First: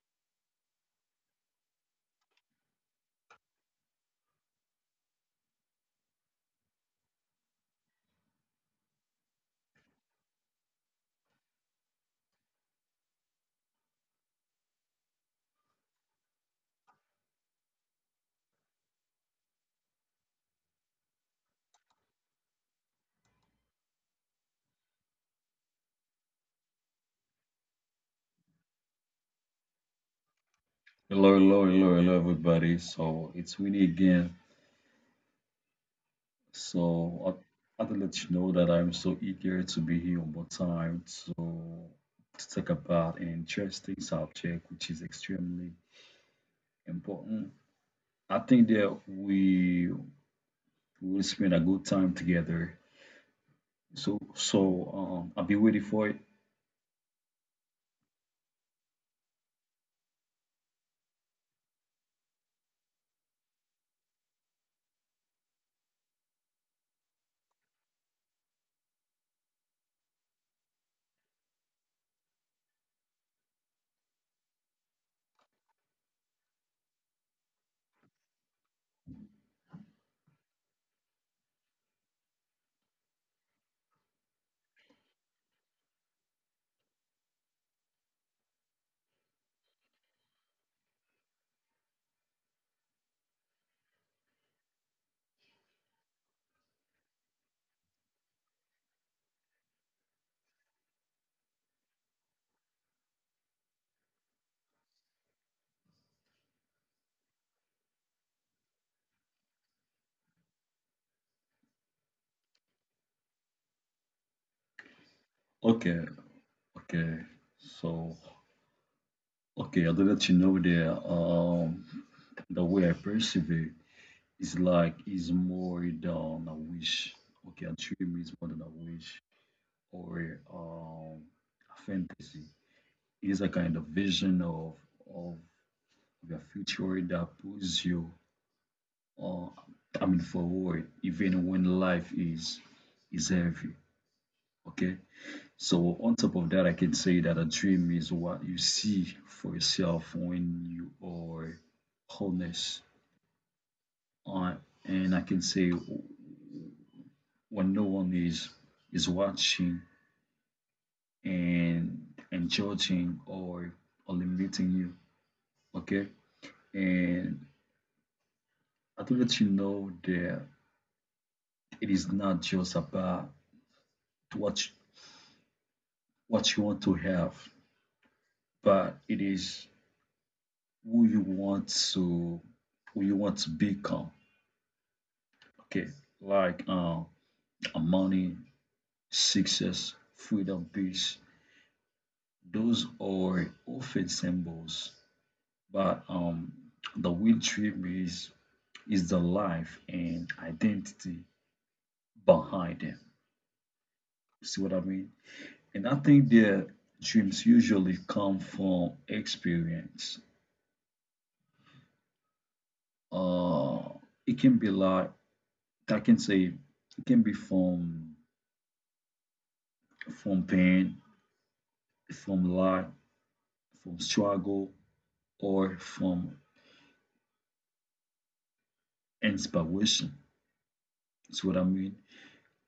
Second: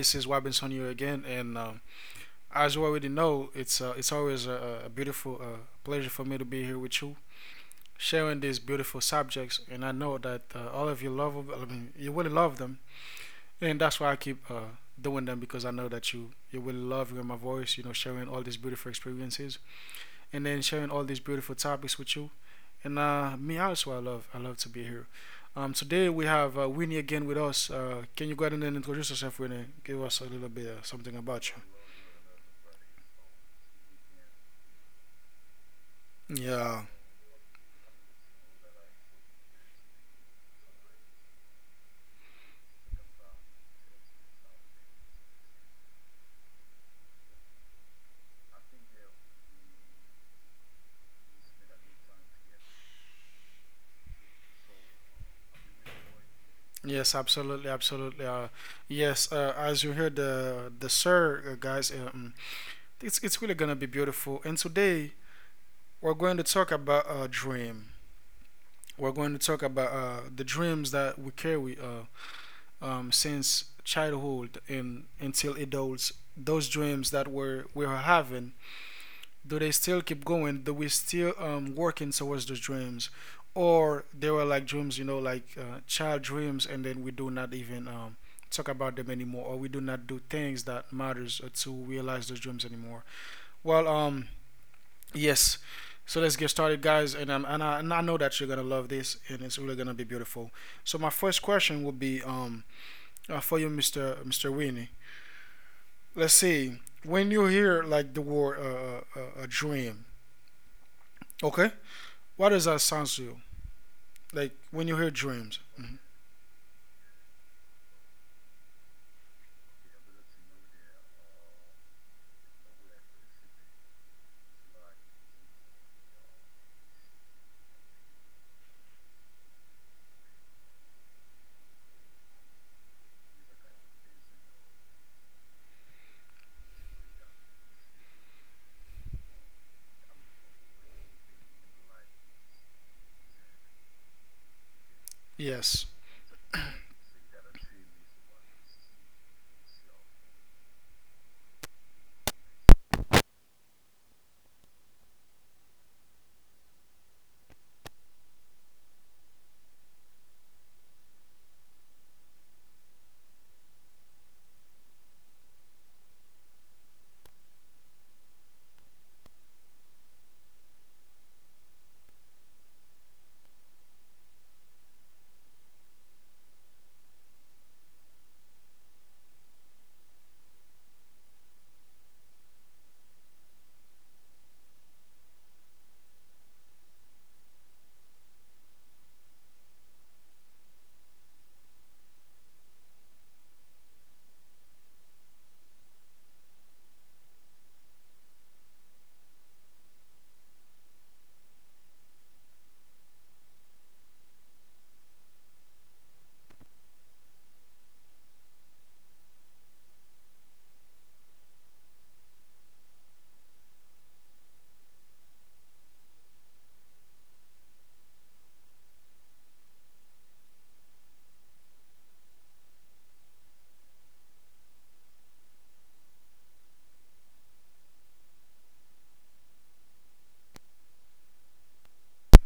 This is Robinson here again, and as you already know, it's always a beautiful pleasure for me to be here with you, sharing these beautiful subjects. And I know that all of you love, 'em. I mean, you really love them, and that's why I keep doing them because I know that you will love hearing my voice. You know, sharing all these beautiful experiences and then sharing all these beautiful topics with you. And me also, I love to be here. Today we have Winnie again with us. Can you go ahead and introduce yourself, Winnie? Give us a little bit something Hello, about you. hello, hello, hello, everybody. So it's Winnie again. Yeah. So I had to let you know that I'm so eager to be here one more time to talk about an interesting subject which is extremely important. I think that we will spend a good time together. So I'll be waiting for it. Yes, absolutely, absolutely. Yes, as you heard the sir guys, it's really gonna be beautiful. And today we're going to talk about a dream. We're going to talk about the dreams that we carry. Since childhood and until adults, those dreams that we're having, do they still keep going? Do we still working towards those dreams, or they were like dreams, you know, like child dreams, and then we do not even talk about them anymore, or we do not do things that matters to realize those dreams anymore? Well um yes so let's get started, guys, and I know that you're gonna love this, and it's really gonna be beautiful. So my first question will be for you, Mister Winnie. Let's see. When you hear like the word dream, okay, what does that sound to you? Like when you hear dreams? Okay, Mhm. okay. So okay, I'll let you know that the way I perceive it. It's like, it's more than a wish. Okay, a dream is more than a wish or a fantasy. It is a kind of vision of of your future that pulls you, uh, I mean, forward, even when life is heavy. Okay, so Yes. on top of that, I can say that a dream is what you see for yourself when you are honest. Uh, and I can say when no one is watching and and judging or limiting you. Okay, and I do let you know that it is not just about what you, what you want to have, but it is who you want to who you want to become. Okay, like, money, success, freedom, peace, those are often symbols, but the real trip is the life and identity behind them. See what I mean? And I think their dreams usually come from experience. Uh, it can be like, I can say, it can be from pain, from life, from struggle, or from inspiration. See what I mean?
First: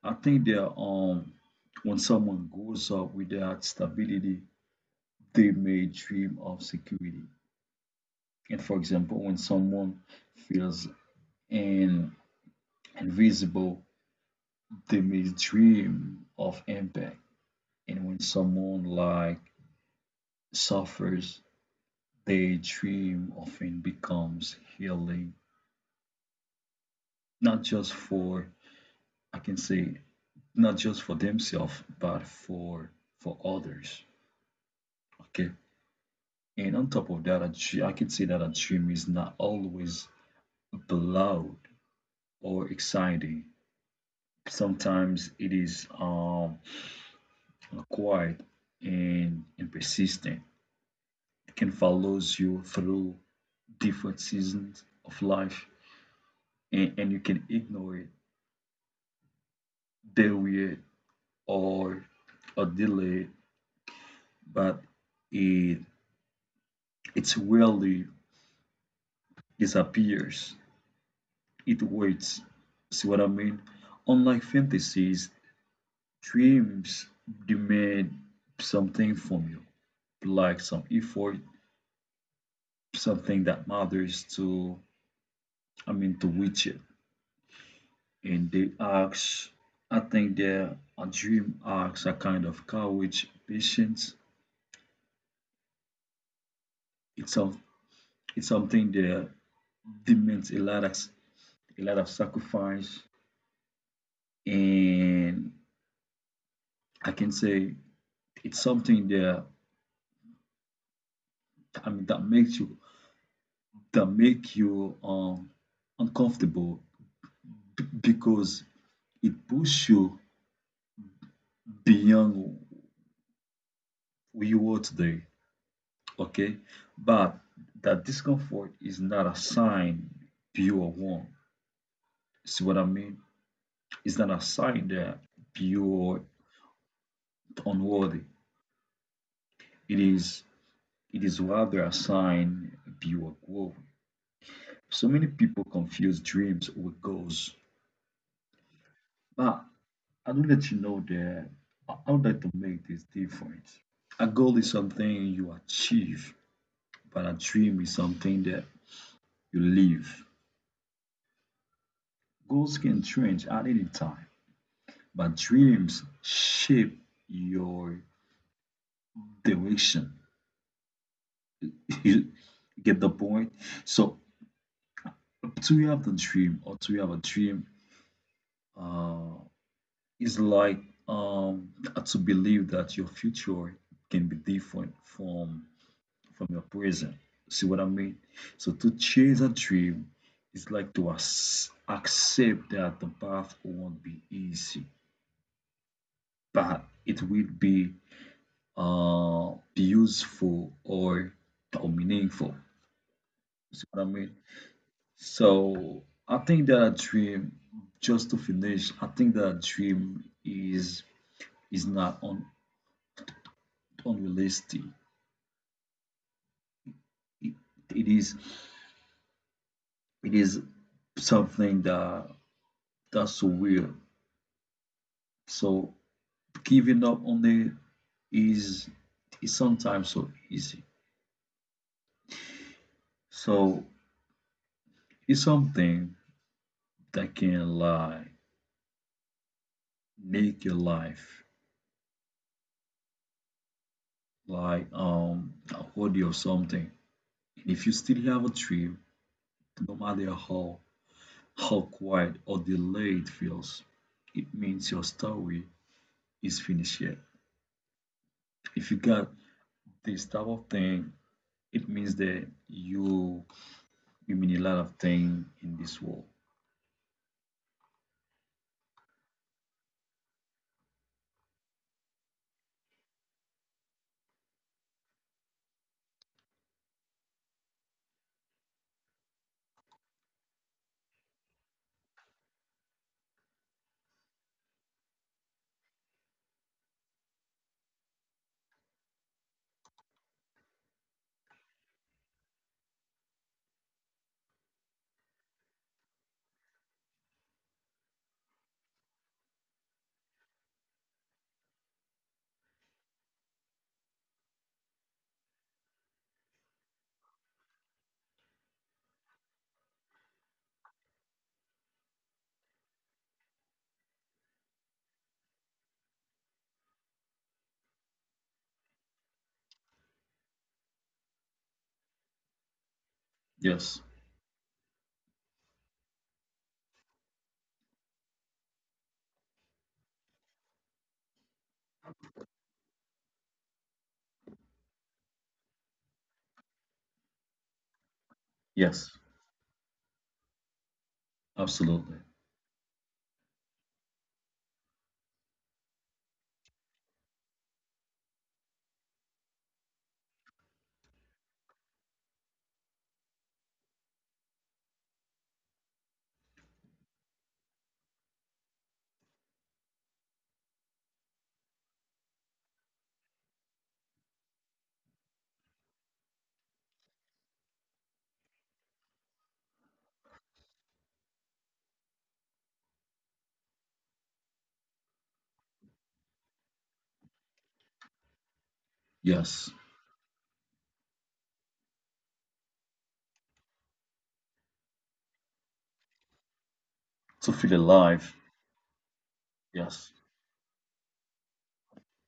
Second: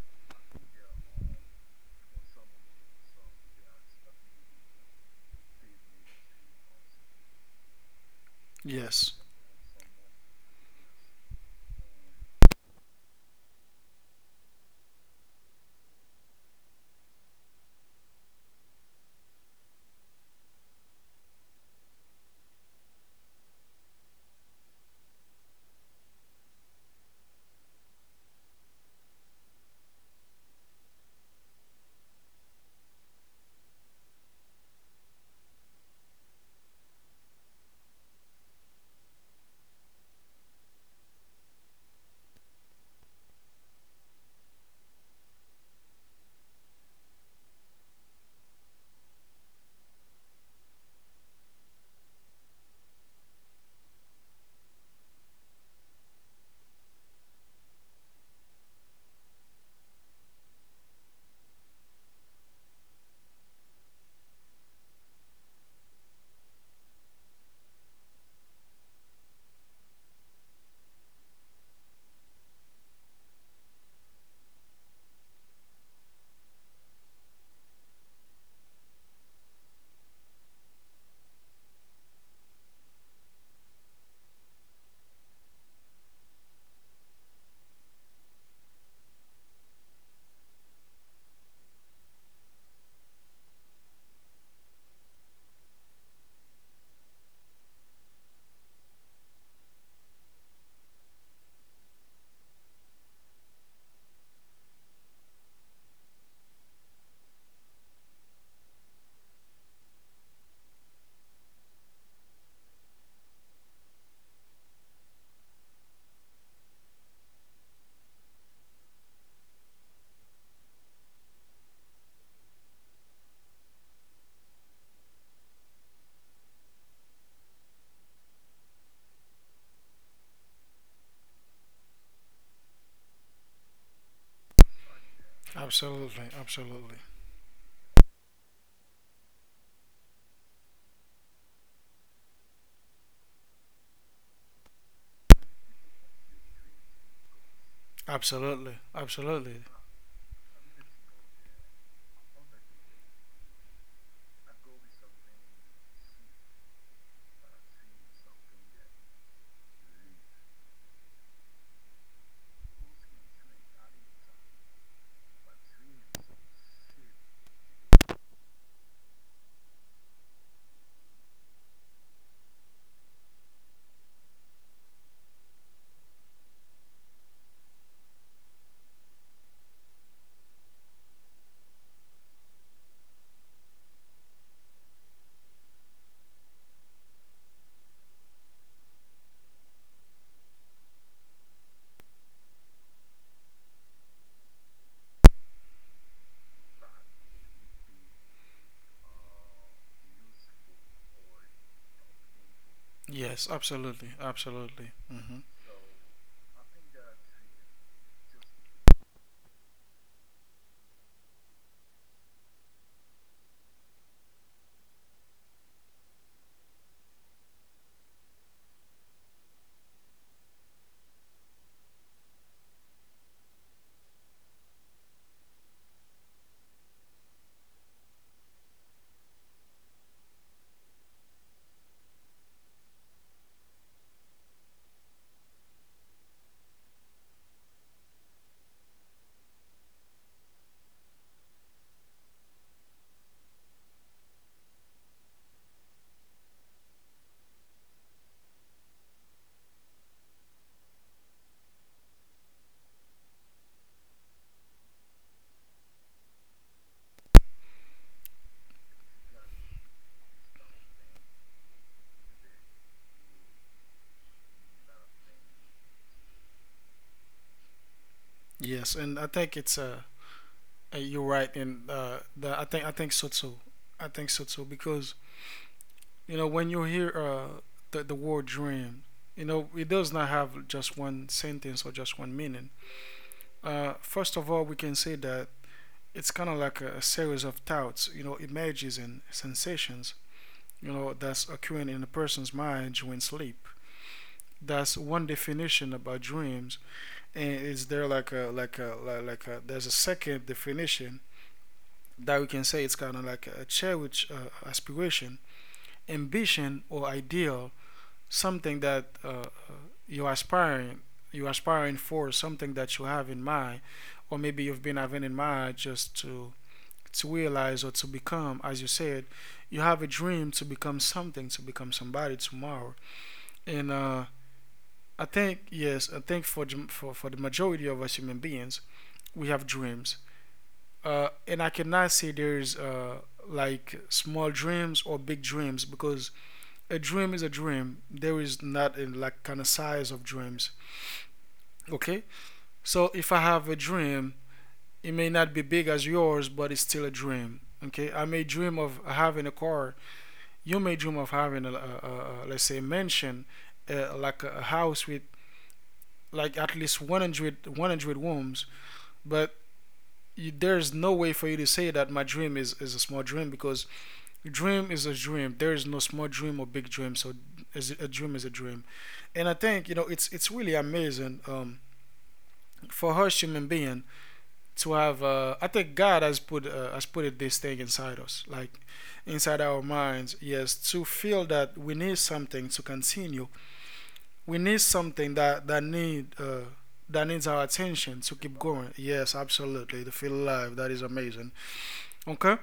I think that when someone grows up without stability, they may dream of security. And for Yes. example, when someone feels an invisible, they may dream of impact. And when someone like suffers, their dream often becomes healing, not just for I can say not just for themselves, but for others. Okay. And on top of that, a I can say that a dream is not always loud or exciting. Sometimes it is acquired and persistent. It can follows you through different seasons of life, and you can ignore it, deal it, or, or delay it, but it it's rarely disappears. It waits. See what I mean? Unlike fantasies, dreams demand something from you, like some effort, something that matters to, I mean, to reach it. And the arcs, I think the dream arcs are kind of courage, patience. It's some it's something that demands a lot of sacrifice, and I can say it's something that I mean that make you uncomfortable, because it pushes you beyond who you are today. Okay, but that discomfort is not a sign you are wrong. See what I mean? It's not a sign that you're Absolutely. Absolutely. unworthy. It is it is rather a sign you're growing. So many people confuse dreams with goals. Absolutely. Absolutely. But I do let you know that I would like to make this difference. A goal is something you achieve, but a dream is something that you live. Goals can change at any time, but dreams shape your direction. You get the point? So to have the dream, or to have a dream, is like um to believe that your future can be different from your present. See what I mean? So to chase a dream is like to accept that the path won't be easy, but it will be useful or meaningful. Yes. See what I Absolutely. mean? Absolutely. Hmm. So I think that a dream, just to finish, I think that a dream is not unrealistic. It, it is it is something that that's weird. So giving up on it is is sometimes so easy. So it's something that can lie, make your life like a hobby or something. And if you still have a dream, no matter how quiet or delayed it feels, it means your story is finished yet. If you got this type of thing, it means that you mean a lot of thing in this world. Yes, and I think it's you're right, and I think so too. I think so too, because you know, when you hear the word dream, you know it does not have just one sentence or just one meaning. First of all, we can say that it's kind of like a series of thoughts, you know, images and sensations, you know, that's occurring in a person's mind during sleep. That's one definition about dreams, and is there like a like a like, like a there's a second definition that we can say, it's kind of like a cherished aspiration, ambition, or ideal, something that you're aspiring you're aspiring for something that you have in mind, or maybe you've been having in mind, just to realize or to become. As you said, you have a dream to become something, to become somebody tomorrow. And Yes, I think yes, I think for the majority of us human beings, we have dreams. And I cannot say there's like small dreams or big dreams, because a dream is a dream. There is not a yes, like kind of size of dreams. Okay? absolutely. So if I have a dream, it may not be big as yours, but it's still a dream. Okay? I may dream of having a car. You may dream of having, a, let's say, a mansion, like a house with like at least 100 rooms. But you, there's no way for you to say that my dream is a small dream, because dream is a dream. There is no small dream or big dream. So a dream is a dream. And I think, you know, it's really amazing. For us human being to have I think god has put it, this thing inside us, like inside our Yes. minds, yes, to feel that we need something to continue. We need something that that need that needs our To feel attention to keep alive. going, yes, absolutely, to feel Yes, alive. That is amazing. Okay,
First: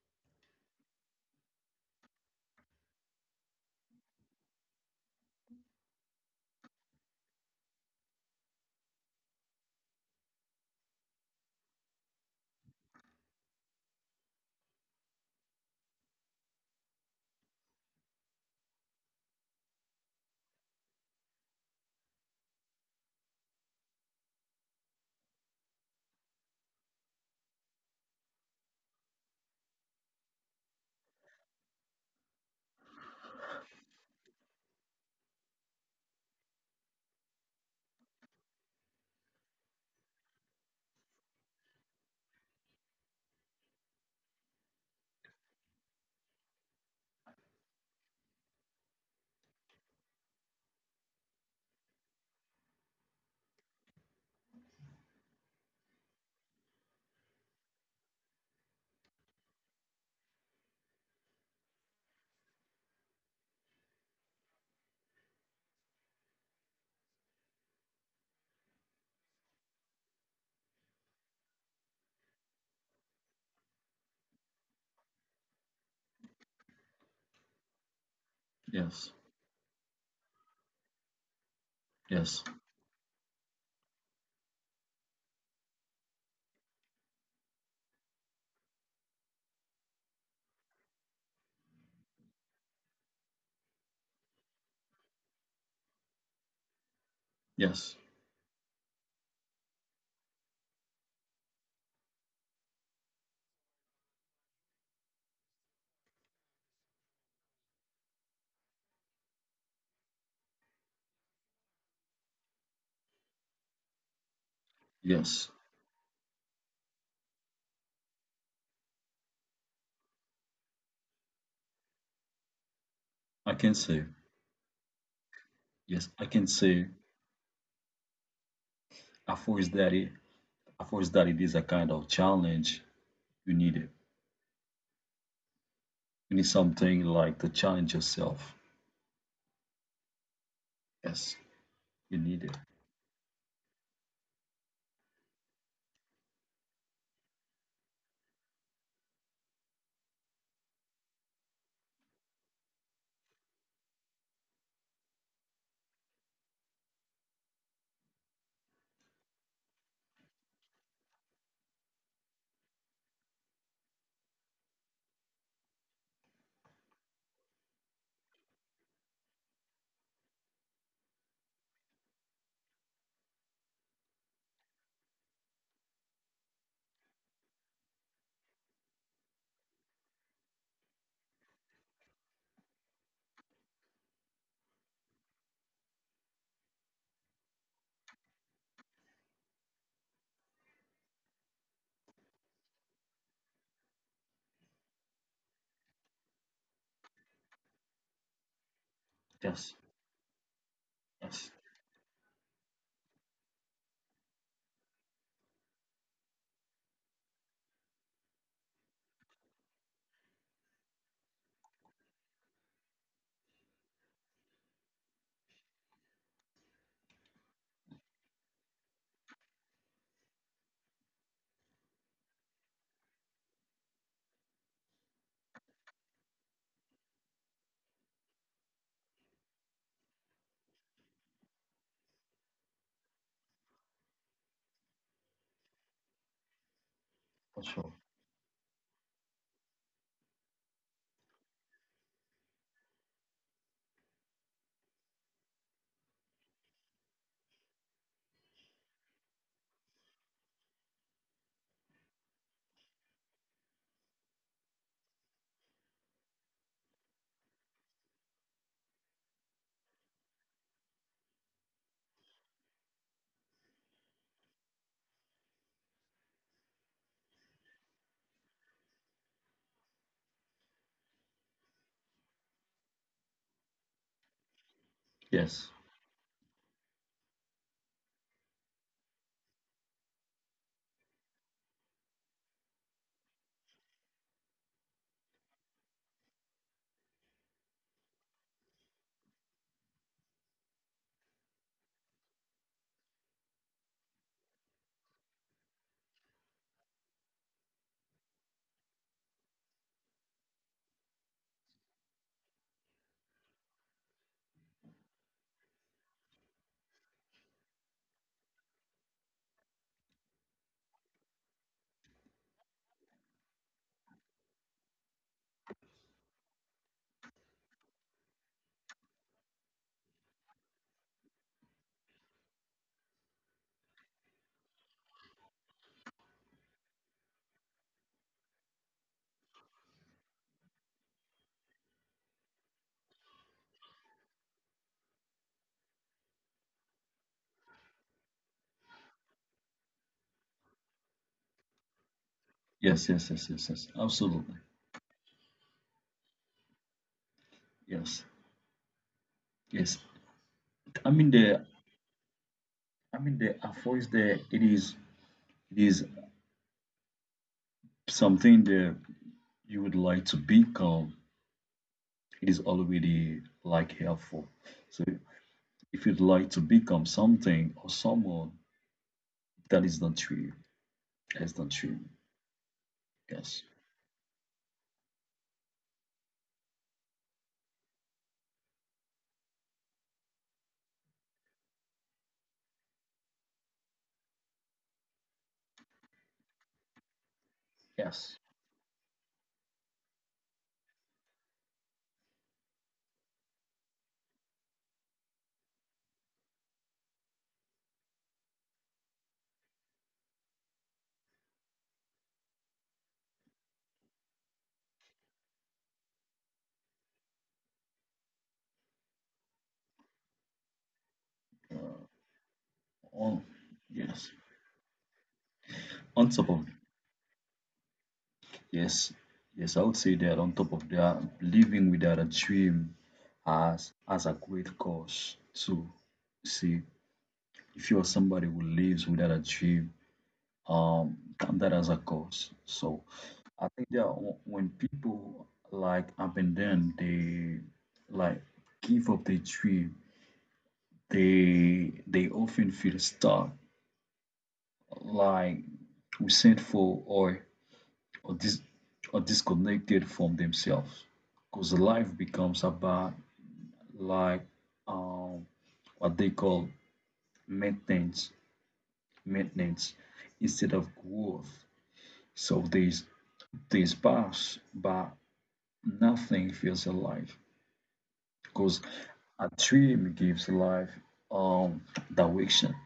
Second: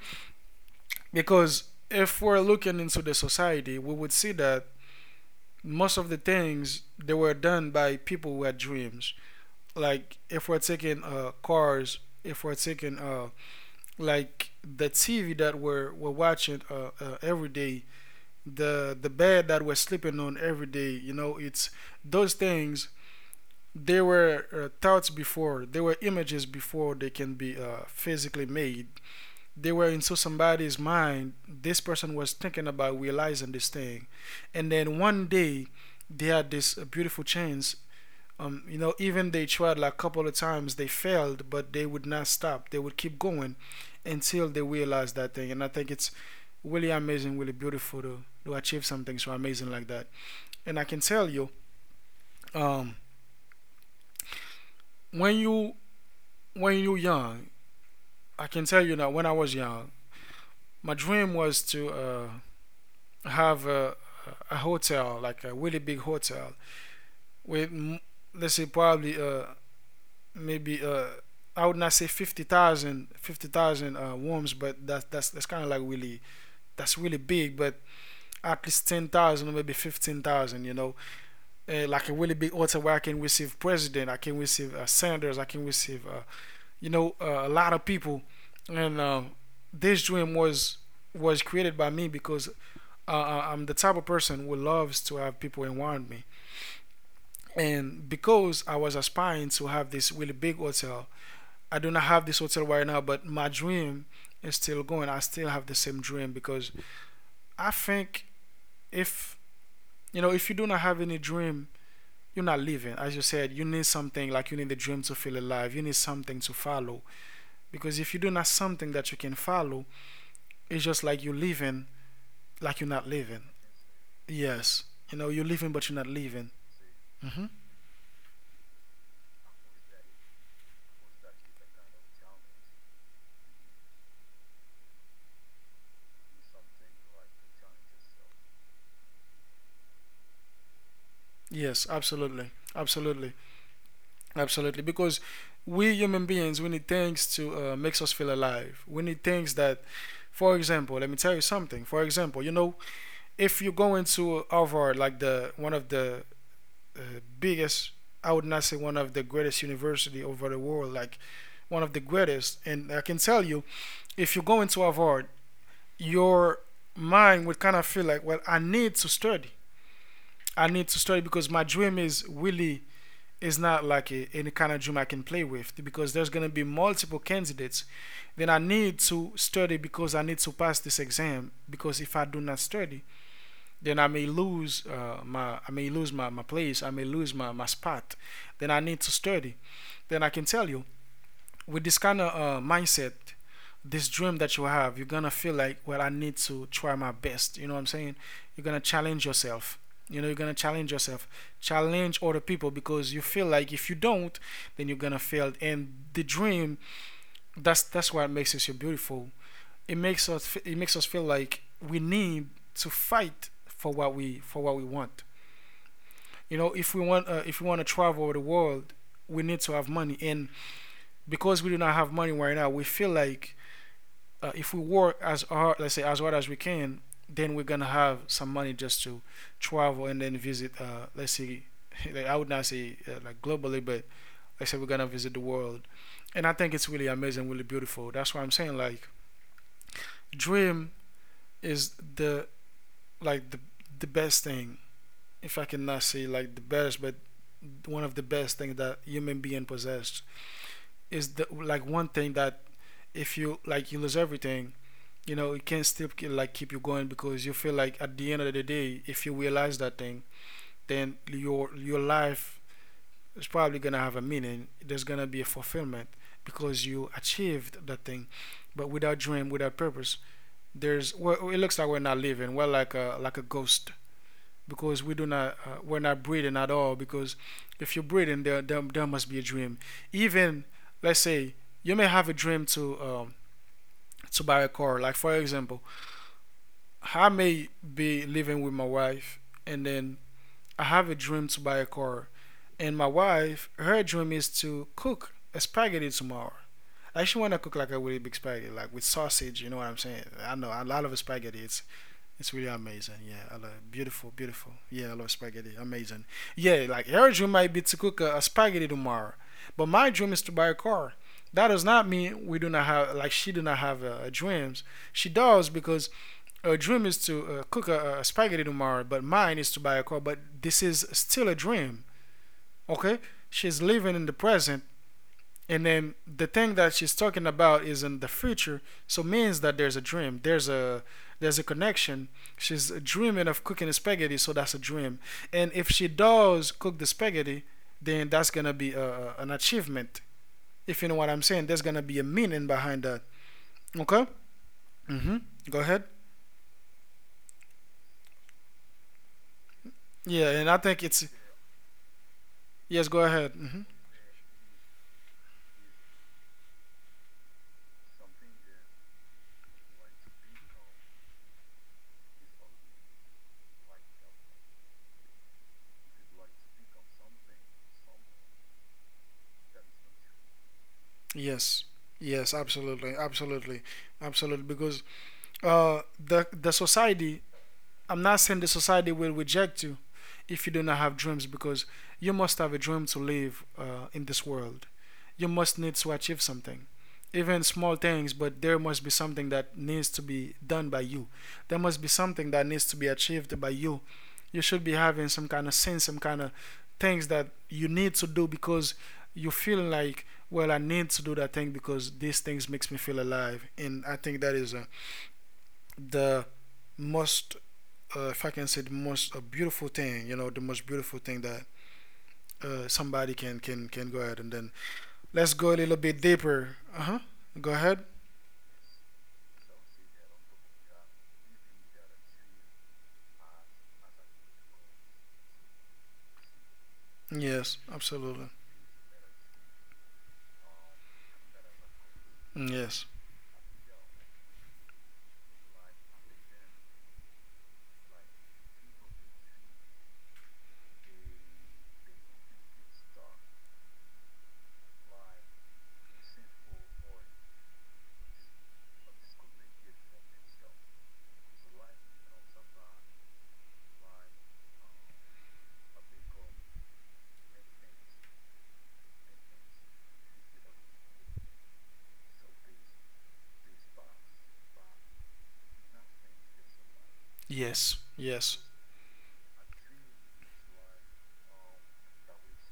because if we're looking into the society, we would see that most of the things they were done by people who had dreams. Like if we're taking cars, if we're taking like the TV that we're watching every day, the bed that we're sleeping on every day. You know, it's those things. There were thoughts before. There were images before they can be physically made. They were into somebody's mind. This person was thinking about realizing this thing, and then one day they had this beautiful chance. You know, even they tried like a couple of times, they failed, but they would not stop. They would keep going until they realized that thing. And I think it's really amazing, really beautiful to achieve something so amazing like that. And I can tell you, um, when you when you are young, I can tell you that when I was young, my dream was to have a hotel, like a really big hotel, with, let's say probably maybe I would not say 50,000 worms, but that's kind of like really, that's really big, but at yes, least 10,000 or maybe 15,000, you know, like a yes, really big order, where I can receive president, I can receive senators, I can receive you know a lot of people, and this dream was created by me, because I'm the type of person who loves to have people around me, yes, and because I was aspiring to have this really big hotel. I do not have this hotel right now, but my dream is still going. I still have the same dream, because I think if, you know, if you do not have any dream, you're not living. As you said, you need something, like you need the dream to yes. feel alive. You need something to follow, because if you do not have something that you can follow, it's just like you're living, like you're not I can living. say, Yes, you know, you're yes, living but I you're not can living. say, Hmm. I force that it, I force that it is a kind of challenge you need it. You need something like to challenge yourself. Yes, Yes, you need it. absolutely, absolutely. Absolutely, because we human beings, we need things to makes us feel alive. We need things that, for example, let me tell you something. For example, you know, if you go into Harvard, like the one of the biggest, I would not say one of the greatest university over the world, like one of the greatest, and I can tell you, if you go into Harvard, your mind would kind of feel like, well, I need to study. I need to study because my dream is really is not like any kind of dream I can play with, because there's gonna be multiple candidates. Then I need to study because I need to pass this exam. Because if I do not study, then I may lose my I may lose my place. I may lose my spot. Then I need to study. Then I can tell you, with this kind of mindset, this dream that you have, you're gonna feel like, well, I need to try my best. You know what I'm saying? You're gonna challenge Yes, yourself. You know, you're gonna challenge yes, yourself, challenge other people, because you feel like if you don't, then you're gonna fail. And the dream, that's what makes it so beautiful. It makes us feel like we need to fight for what we want. You know, if we want to travel the world, we need to have money. And because we do not have money right now, we feel like if we work as hard, let's say as hard as we can, then we're gonna have some money just to travel and then visit. Let's say, like, I would not say like globally, but let's say we're gonna visit the world. And I think it's really for amazing, sure. really beautiful. That's why I'm saying like dream is the like the best thing. If I cannot say like the best, but one of the best things that human being possessed. Is the like one thing that if you like you lose everything, you know it can still like keep you going, because you feel like at the end of the day, if you realize that thing, then your life is probably gonna have a meaning. There's gonna be a fulfillment because you achieved that thing. But without dream, without purpose, there's, well, it looks like we're not living. We're like a ghost because Yes, we're not breathing at all because if you're breathing there must be a dream, even, let's say, you may have a dream to buy a car, like for example. I may be living with my wife, and then I have a dream to buy a car, and my wife, her dream is to cook a spaghetti tomorrow. I actually want to cook like a really big spaghetti, like with sausage. You know what I'm saying? I know I love spaghetti. It's really amazing. Yeah, I love, beautiful, beautiful. Yeah, I love spaghetti. Amazing. Yeah, like your dream might be to cook a spaghetti tomorrow, but my dream is to buy a car. That does not mean we do not have, like, she do not have dreams. She does, because her dream is to cook a spaghetti tomorrow, but mine is to buy a car. But this is still a dream. Okay, she's living in the present, and then the thing that she's talking about is in the future, so means that there's a dream, there's a connection. She's dreaming of cooking spaghetti, so that's a dream, and if she does cook the spaghetti, then that's gonna be an achievement. If you know what I'm saying, there's gonna be a meaning yes, yes, behind yes, that. yes, yes. Absolutely. Okay. Mm-hmm. Go ahead. Yes, yes. Yeah, and I I mean think it's, the I mean yes, the go a ahead. voice Mm-hmm. there, it is something that you would like to become. It is already like helpful. So if you'd like to become something or someone, that is not true. That's not true. Yes, yes, absolutely, Yes. absolutely, absolutely, because, the society, I'm not saying the society will reject you if you do not have dreams, because you must have a dream to live in this world. You must need to achieve something, even small Yes. things, but there must be something that needs to be done by you. There must be something that needs to be achieved by you. You should be having some kind of sense, some kind of things that you need to do, because you feel like, well, I need to do that thing because these things makes me feel alive. And I think that is, the most if I can say, the most a beautiful thing, you know, the most beautiful thing that Oh, somebody can can yes. can go ahead and then, let's go a On little top bit of, deeper. Uh huh. Go ahead. yes. Yes, I would say that on top of that, living without a dream has as a great cause. So, see, if you are Yes, somebody who absolutely. lives without a dream, count that as a cause. So Yes, I think that, when people like abandon, they like give up their dream, they often feel stuck, like resentful, or disconnected from themselves, because life becomes about, like, um what they call maintenance maintenance instead of growth. So they is by nothing feels alive, yes, because yes, a dream gives life, um direction.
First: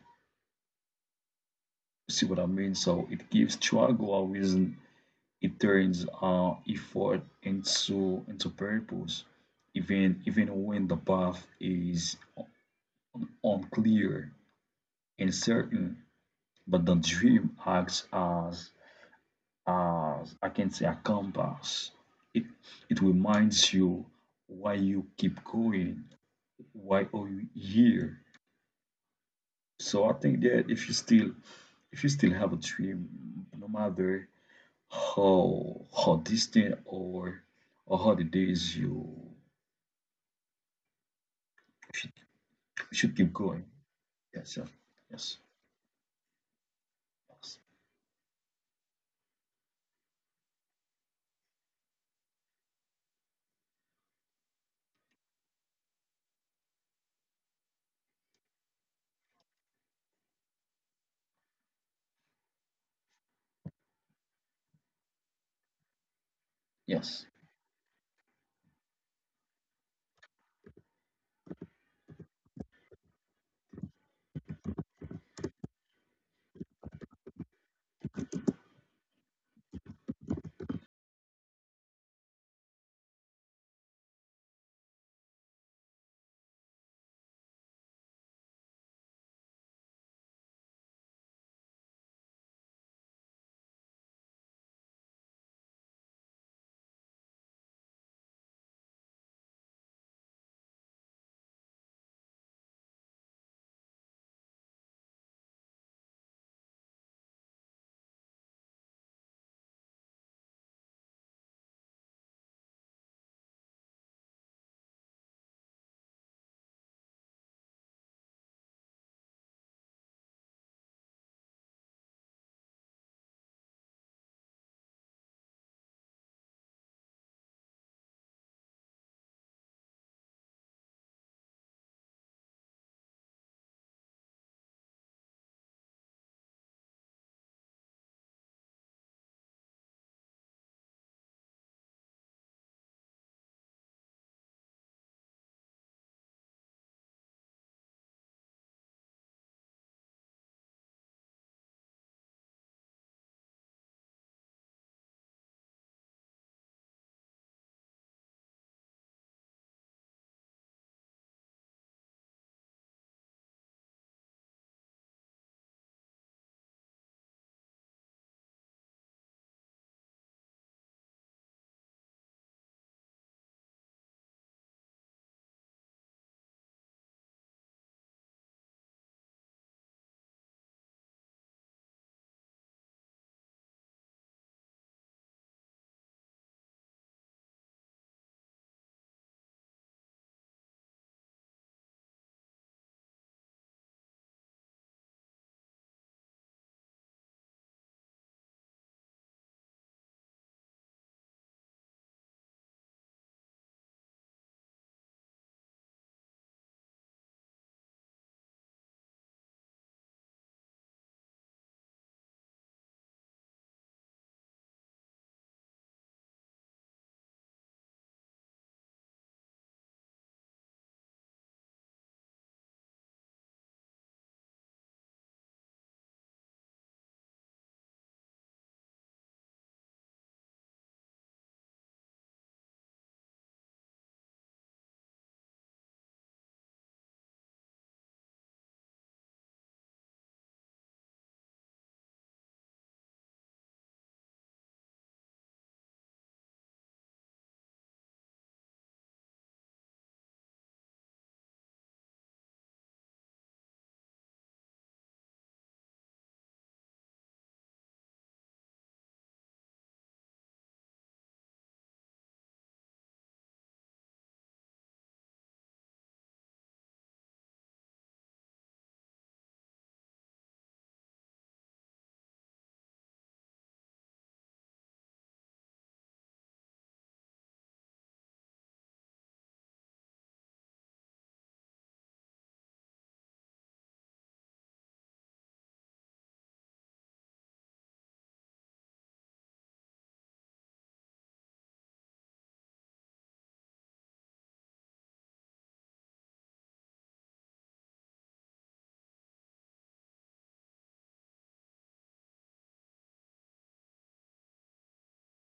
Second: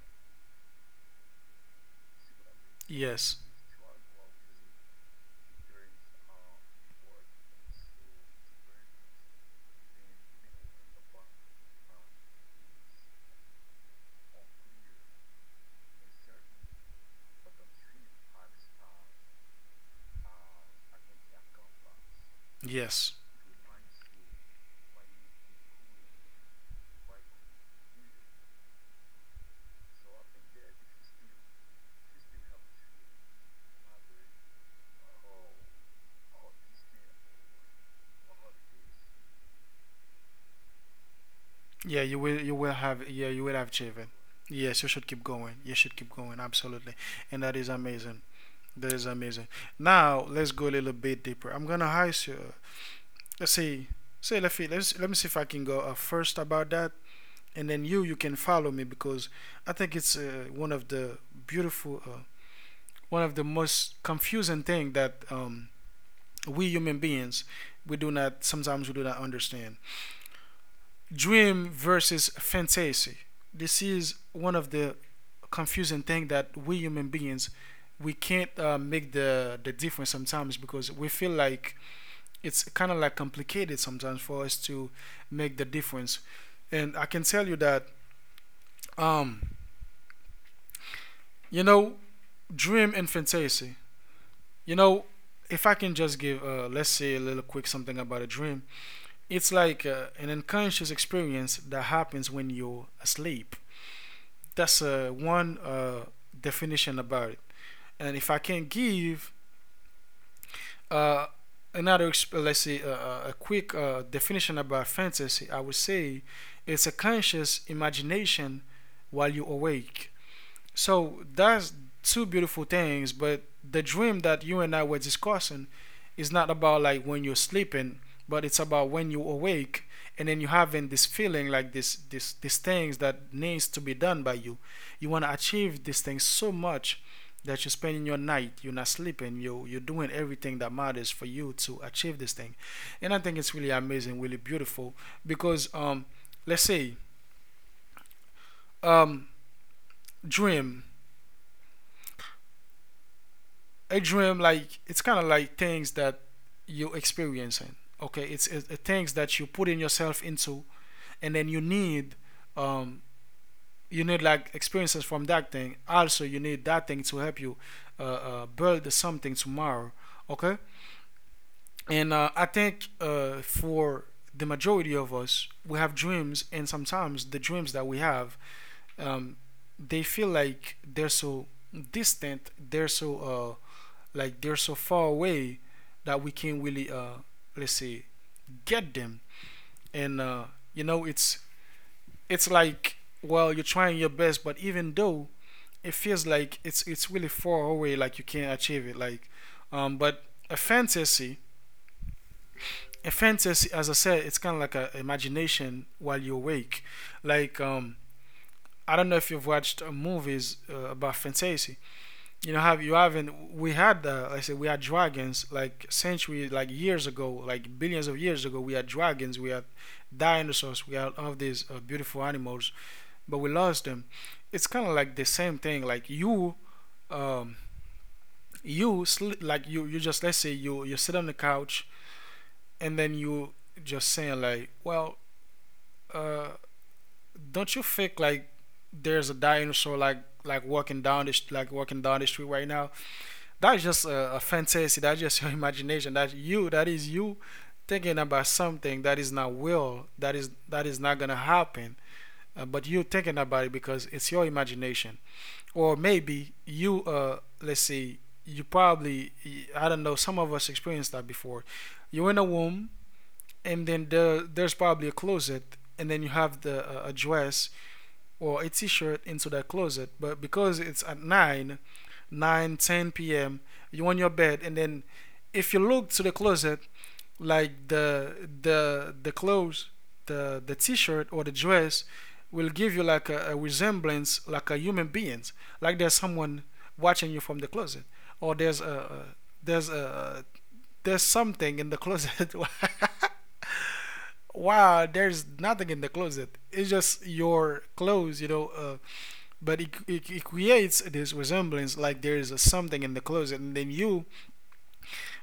See what I mean? So it yes, gives struggle a reason. It turns effort into purpose, even when the path is unclear and uncertain. But the dream acts as I can say a compass. It it yes. reminds you why you keep going, why are you here. So I think that if you still have a dream, no matter how distant or how the days you should, Yeah, you will should have. keep Yeah, you going. will have achieved it. Yes, yes, Yes, you should keep yes, going. You should keep going. Absolutely, and that is amazing. That is amazing. Now let's go a little bit deeper. I'm gonna ask you. Let's see. Say let me let's, let me see if I can go first about that, and then you can follow me. Because I think it's one of the beautiful, one of the most confusing thing that we yes, human beings we do not understand. Dream versus fantasy. This is one of the confusing thing that we human beings, we can't make the difference sometimes, because we feel like it's kind of like complicated sometimes for us to make the difference. And I can tell you that, um, you know, dream and fantasy. You know, if I can just give, let's say, a little quick something about a dream, it's like an unconscious experience that happens when you're asleep. That's, one, definition about it. And if I can give uh, another, let's say, a quick definition about fantasy, I would say it's a conscious imagination while you're awake. So that's two beautiful things, but the dream that you and I were discussing is not about like when you're sleeping, but it's about when you awake and then you're having this feeling like this these things that needs to be done by you. You wanna achieve these things so much that you're spending your night, you're not sleeping, you're doing everything that matters for you to achieve this thing. And I think it's really amazing, really beautiful, because, let's say, um dream a dream, like, it's kind of like things that you experiencing. Okay, it's things that you put in yourself into, and then um you need, like, experiences from that thing. Also, you need that thing to help you build something tomorrow, okay. And I think, for the majority of us, we have dreams, and sometimes the dreams that we have, um they feel like they're so distant, they're so uh like they're so far away that we can't really let's say get them. And, you know it's it's like, well, you're trying your best, but even though it feels like it's really far away, like you can't achieve it, but a fantasy, as I said, it's kind of like a imagination while you're awake, like um I don't know if you've watched movies about fantasy. You know, haven't we had, like I said, we had dragons, like centuries, like years ago, like billions of years ago, we had dragons, we had dinosaurs, we had all of these beautiful animals, but we lost them. It's kind of like the same thing, like um you just, let's say, you sit on the couch and then you, just saying like, well, uh don't you think, like, there's a dinosaur, like, walking down the street right now. That's just a fantasy. That's just your imagination. That you, that is you, thinking about something that is not gonna happen. But you thinking about it because it's your imagination. Or maybe you, let's say, you probably, I don't know, some of us experienced that before. You're in a womb, and then there's probably a closet, and then you have the a dress or a t-shirt into that closet, but because it's at 9 9:10 p.m., you're on your bed, and then if you look to the closet, like the clothes, the t-shirt or the dress, will give you like a resemblance, like a human beings, like there's someone watching you from the closet, or there's a there's something in the closet. Wow, there's nothing in the closet. It's just your clothes, you know. But it creates this resemblance, like there is a something in the closet, and then you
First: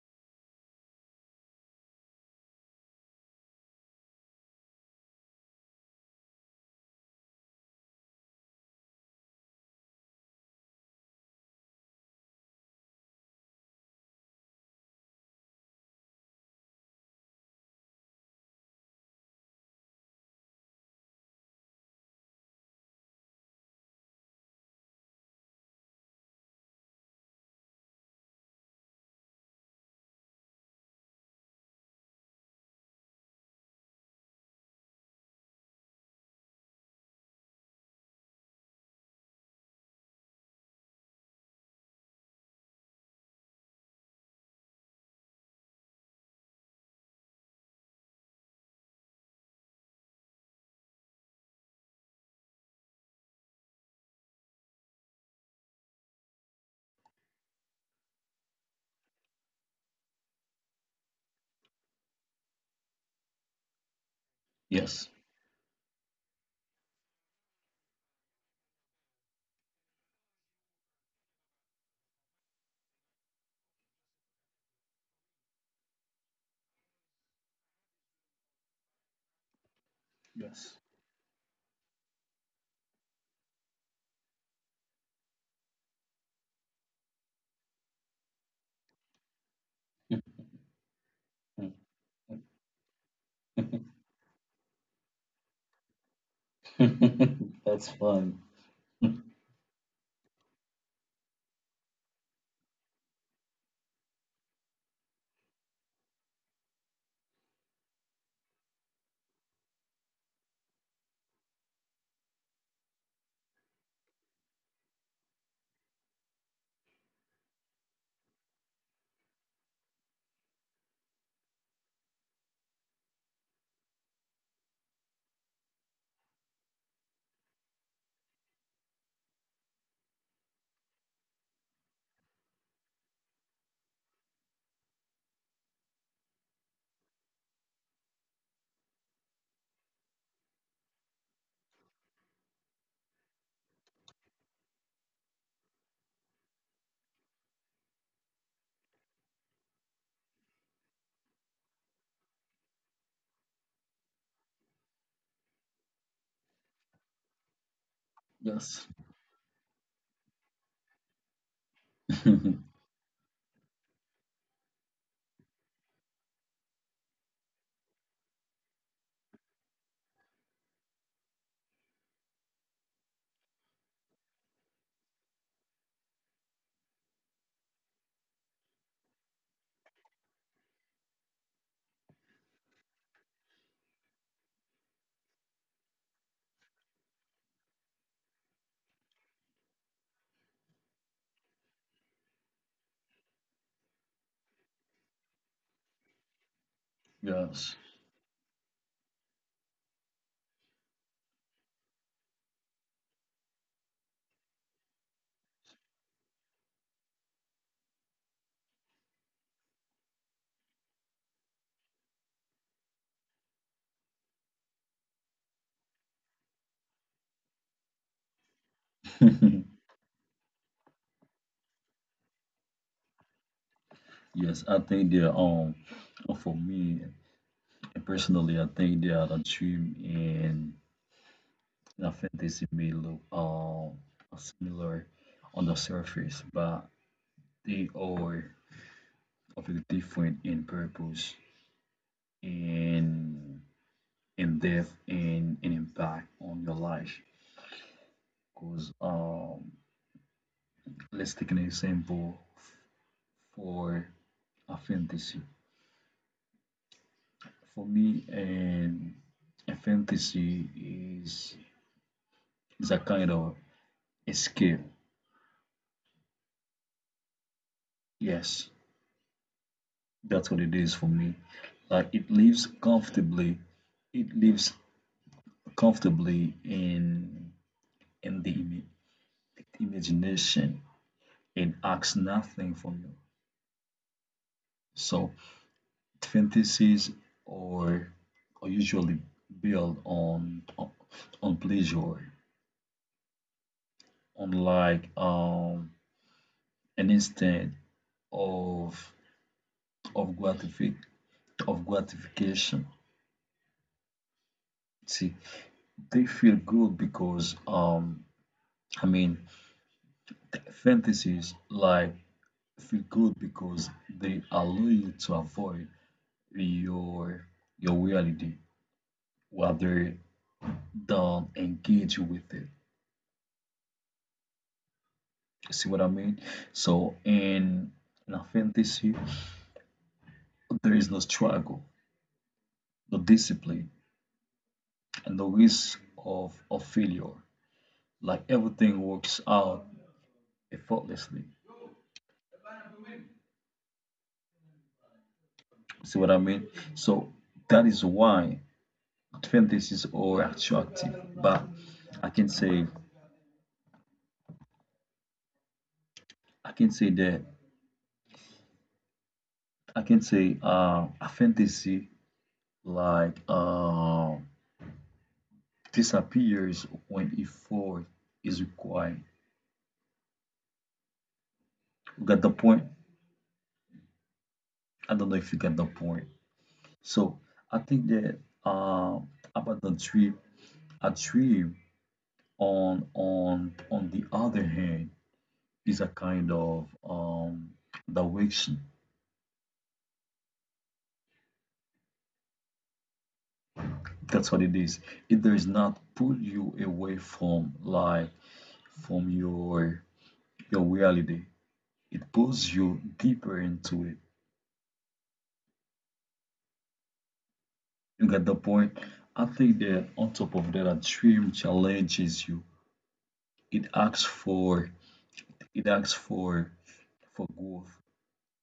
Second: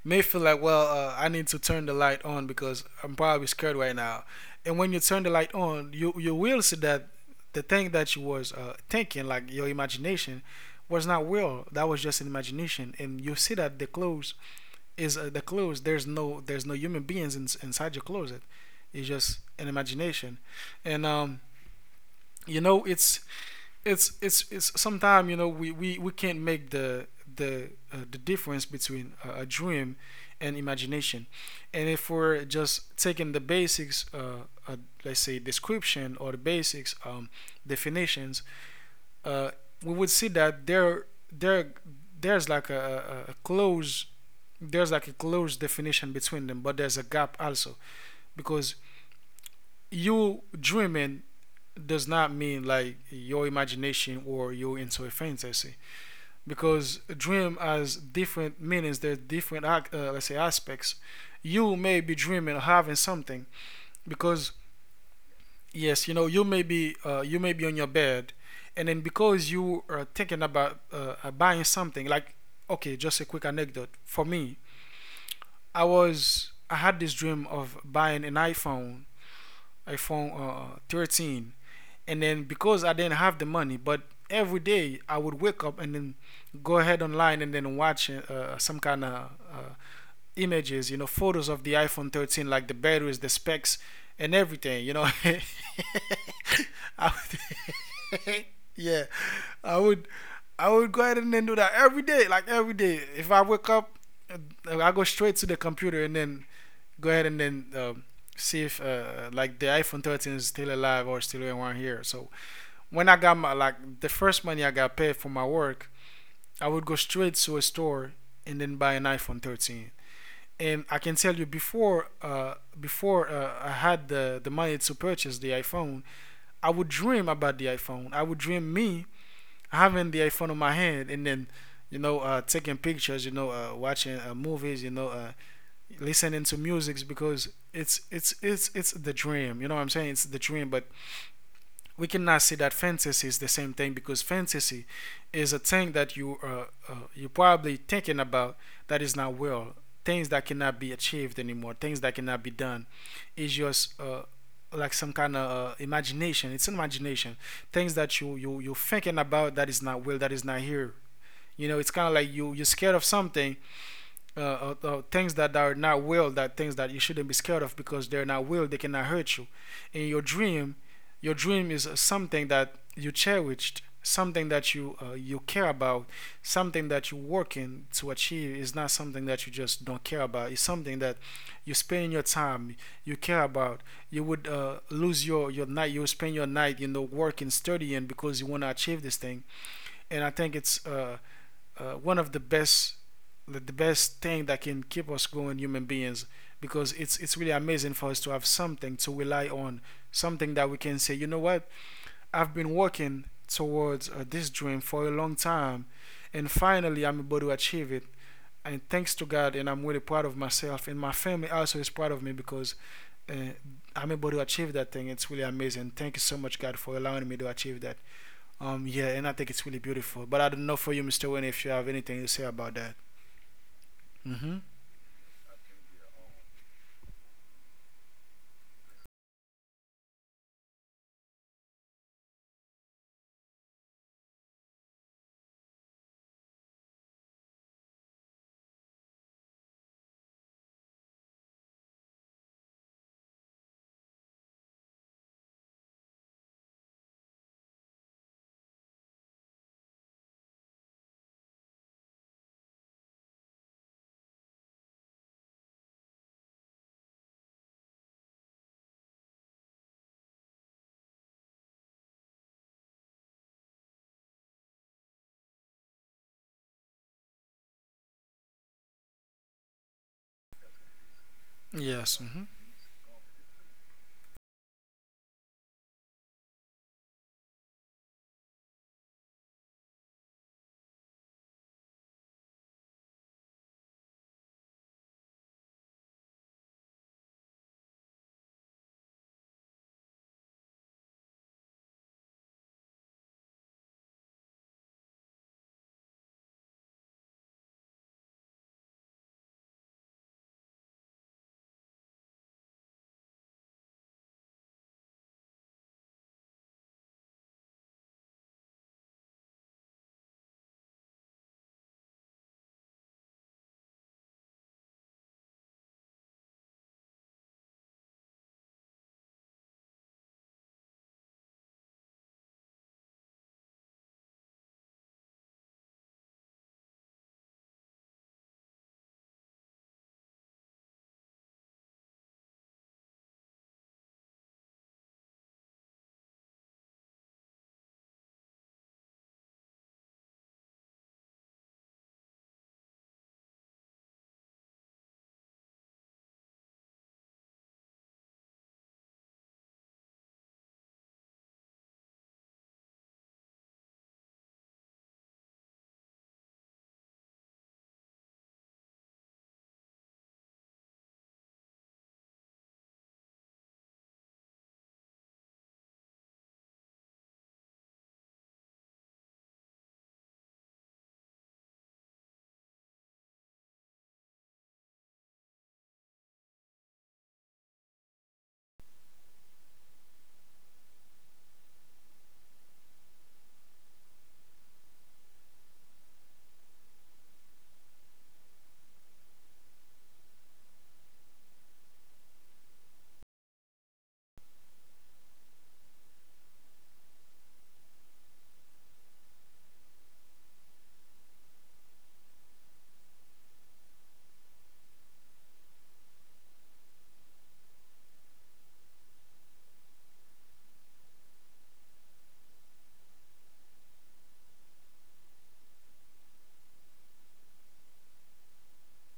may feel like, well, I need to turn the light on because I'm probably scared right now. And when you turn the light on, you will see that the thing that you was thinking, like your imagination, was not real. That was just an imagination, and you see that the clothes is, the clothes. There's no human beings inside your closet. It's just an imagination, and, you know it's sometimes, we can't make the difference between a dream and imagination. And if we're just taking the basics, let's say, description, or the basics, definitions, uh, we would see that there there's like a there's like a close definition between them, but there's a gap also, because you dreaming does not mean like your imagination, or you're into a fantasy, because a dream has different meanings. There's different, let's say, aspects. You may be dreaming having something, because, yes, yes, you know, you may be on your bed, and then because you are thinking about buying something, like, okay, just a quick anecdote for me. I had this dream of buying an iPhone, iPhone yes. uh, 13, and then because I didn't have the money. But every day I would wake up and then go ahead online and then watch some kind of uh, images, you know, photos of the iPhone 13, like the batteries, the specs, and everything, you know. I That's fun. would, yeah, I would, I would go ahead and then do that every day, like every day. If I wake up, I go straight to the computer and then go ahead and then see if, like, the iPhone 13 is still alive or still in here. So when I got my, like, the first money I got paid for my work, I would go straight to a store and then buy an iPhone 13. And I can tell you before, I had the money to purchase the iPhone, I would dream about the iPhone. I would dream me having the iPhone in my hand and then taking pictures, watching movies, listening to music because it's the dream, you know what I'm saying? It's the dream. But we cannot say that fantasy is the same thing because fantasy is a thing that you probably thinking about, that is not real. Things that cannot be achieved anymore, things that cannot be done, is just like some kind of imagination. It's imagination. Things that you're Yes. thinking about that is not real, that is not here. You know, it's kind of like you you're scared of something, things that are not will, that things that you shouldn't be scared of because they're not will, they cannot hurt you in your dream. Your dream is something that you cherished, something that you care about, something that you're working to achieve. Is not something that you just don't care about. It's something that you spend your time, you care about. You would lose your night, you would spend your night, you know, working, studying, because you want to achieve this thing. And I think it's one of the best, the best thing that can keep us going, human beings. Because it's really Yes. amazing for us to have something to rely on, something that we can say, you know what, I've been working towards this dream for a long time, and finally I'm able to achieve it. And thanks to God, and I'm really proud of myself, and my family also is proud of me because uh, I'm able to achieve that thing. It's really amazing. Thank you so much, God, for allowing me to achieve that. Yeah, and I think it's really beautiful, but I don't know for you, Mr. Wayne, if you have anything to say about that. Mm-hmm. Yes. I think that for me personally, I think that a dream and. I think they may look similar on the surface, but they are completely different in purpose, in in depth, and in impact on your life. Because let's take an example for a fantasy. For me, and a fantasy is is a kind of escape. Yes, that's what it is for me. Like Yes. it Mm-hmm. lives comfortably. It lives comfortably in the imagination and asks nothing from you. So fantasies or are usually built on pleasure, unlike an instant of of gratifi- of gratification. See, they feel good because, I mean, fantasies like feel good because they allow you to avoid your your reality while they're done engage with it. You see what I mean? So in a fantasy, there is no struggle, no discipline, and no risk of failure. Like everything works out effortlessly. You see what I mean? So that is why fantasies are attractive. But I can say I can say that I can say a fantasy like this appears when if four is required. You got the point? I don't know if you got the point. So I think that uh, about the trip, a trip on the other hand is a kind of direction. That's what it is. It does not pull you away from life, from your reality. It pulls you deeper into it. You get the point? I think that on top of that, a dream challenges you. It asks for it asks for growth,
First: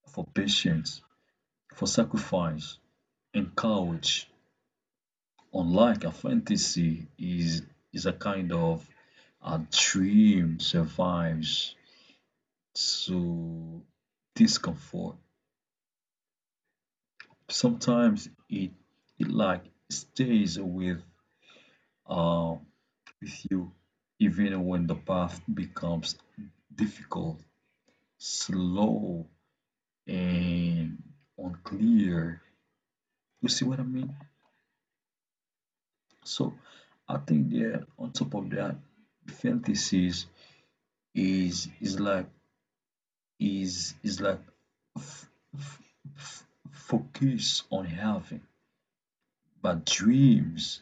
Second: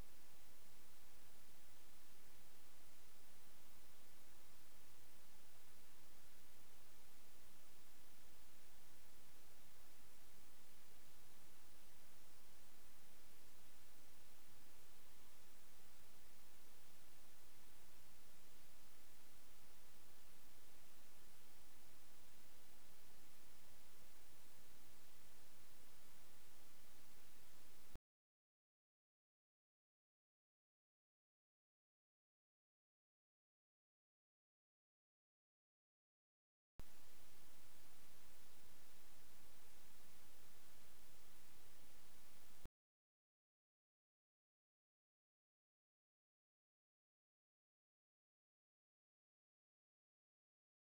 for patience, for sacrifice, and courage. Unlike a fantasy is a kind of, a dream survives to discomfort. Sometimes it it like stays uh with you, even when the path becomes difficult, slow, and unclear. You see what I mean? So I think that on top of that, fantasies is like is like f- f- f- focus on having, but dreams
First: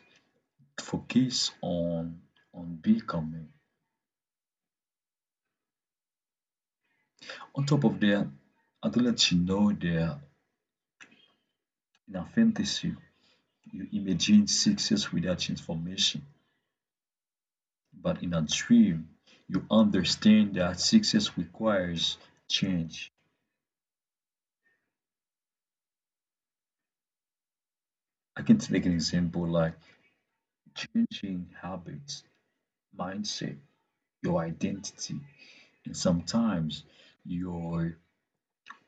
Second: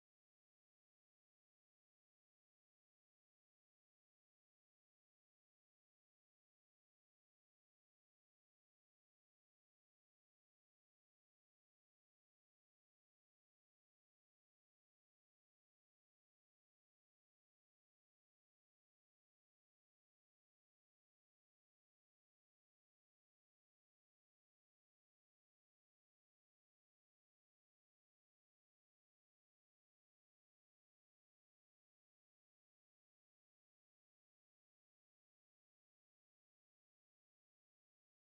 focus on becoming. On top of that, I do let you know that in a fantasy, you imagine success without transformation, but in a dream, you understand that success requires change. I can take an example like changing habits, mindset, your identity, and sometimes your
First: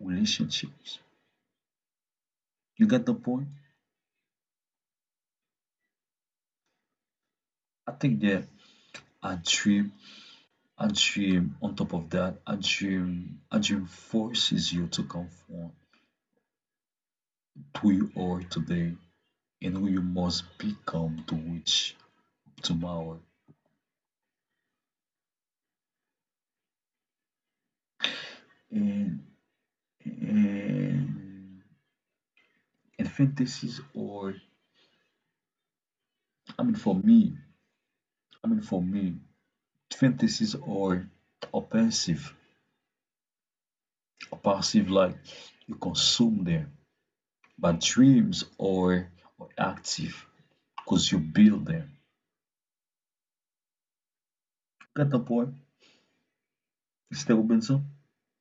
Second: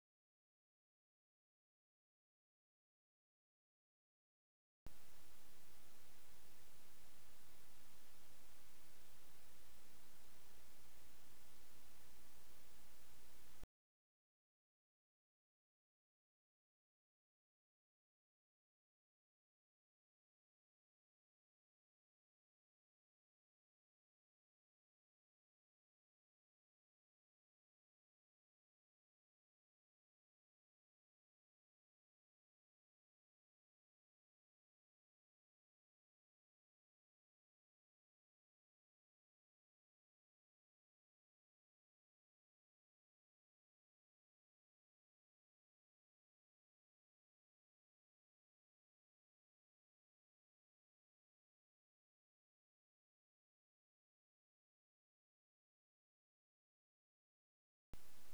relationships. You get the point? I think that a dream, a dream on top of that, a dream forces you to conform to who you are today and who you must become to reach tomorrow. And and and fantasies are, i mean for me I mean, for me, fantasies are offensive, passive, like you consume them, but dreams are active because you build them. Got the point? Still Benson.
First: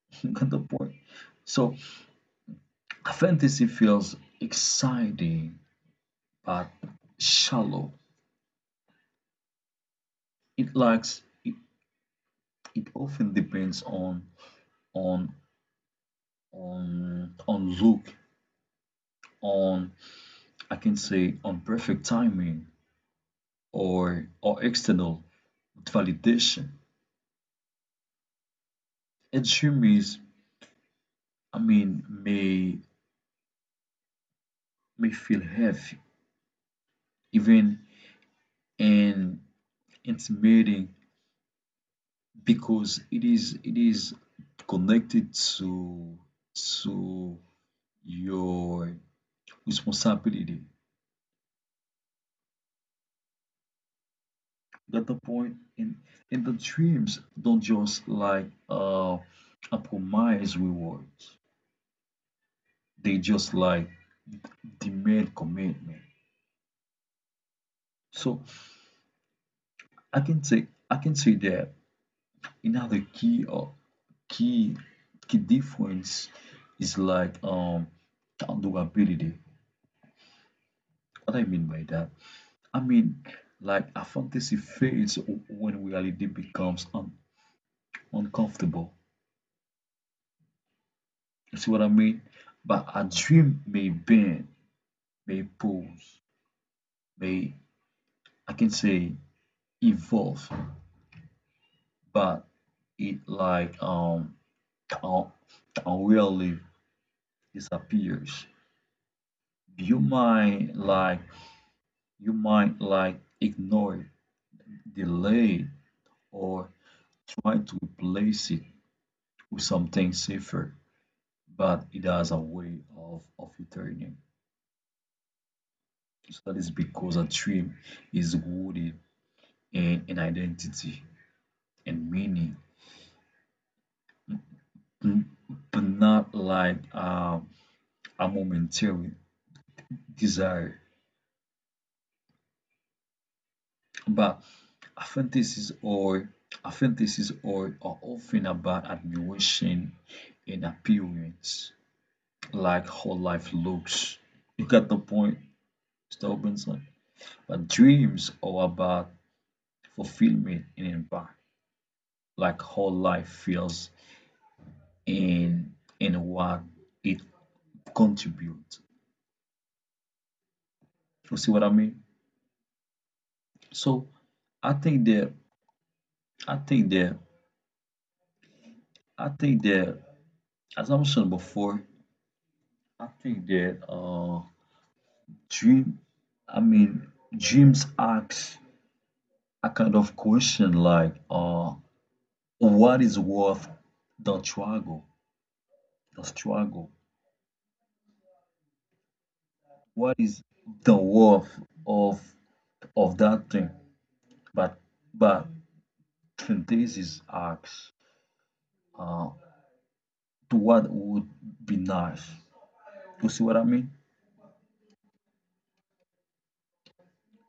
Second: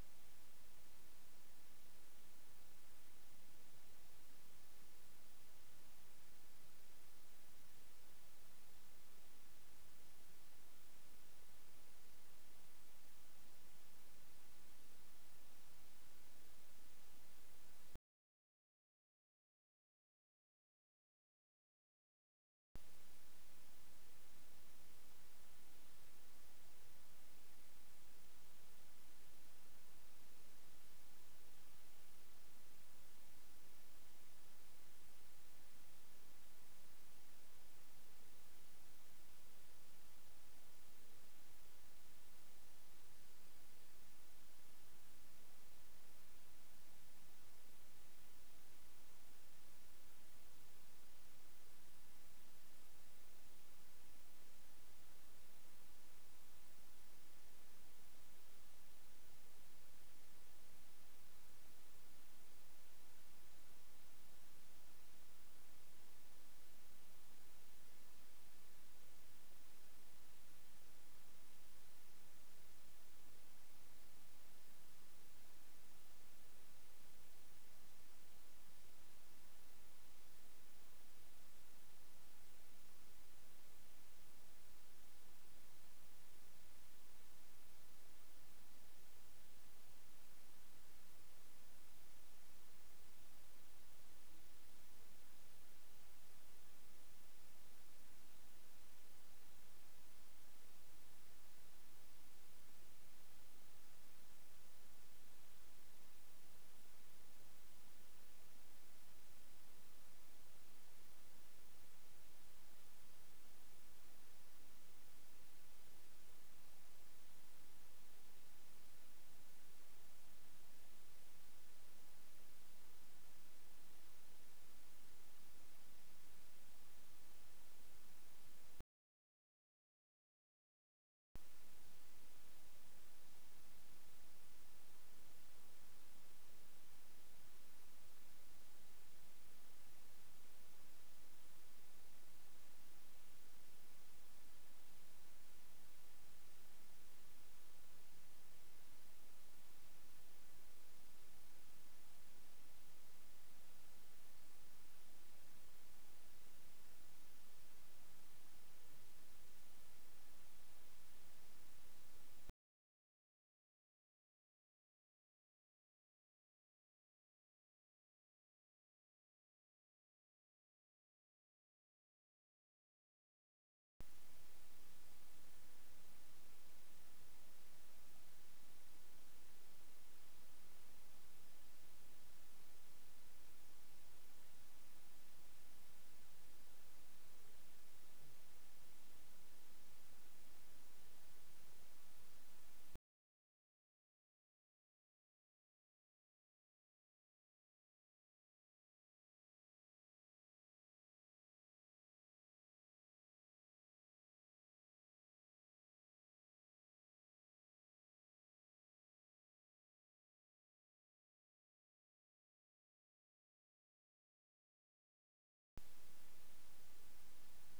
Got the point? So fantasy feels exciting but shallow. It lacks. It often depends on on on look on I can say on perfect timing or external validation. And dreamies, I mean, may feel heavy, even and intimidating, because it is connected to your responsibility. Got the point? And the dreams don't just like a promise reward. They just like demand commitment. So I can say that another key or key key difference is accountability. What I mean by that? I mean, like a fantasy fades when reality becomes uncomfortable. You see what I mean? But a dream may bend, may pause, may, I can say, evolve, but it un- disappears. You might like you might like ignore it, delay it, or try to replace it with something safer, but it has a way of returning. So that is because a dream is rooted in identity and meaning, but not like a momentary desire. But Apprentices or apprentices or are often about admiration and appearance, like how life looks. You got the point, Mr. Robinson? But dreams are about fulfillment and impact, like how life feels and and what it contributes. You see what I mean? So I think that I think that I think that as I mentioned before, I think that dream i mean dreams ask a kind of question, like what is worth the struggle the struggle, what is the worth of of that thing, but but fantasies asks uh to what would be nice. You see what I mean?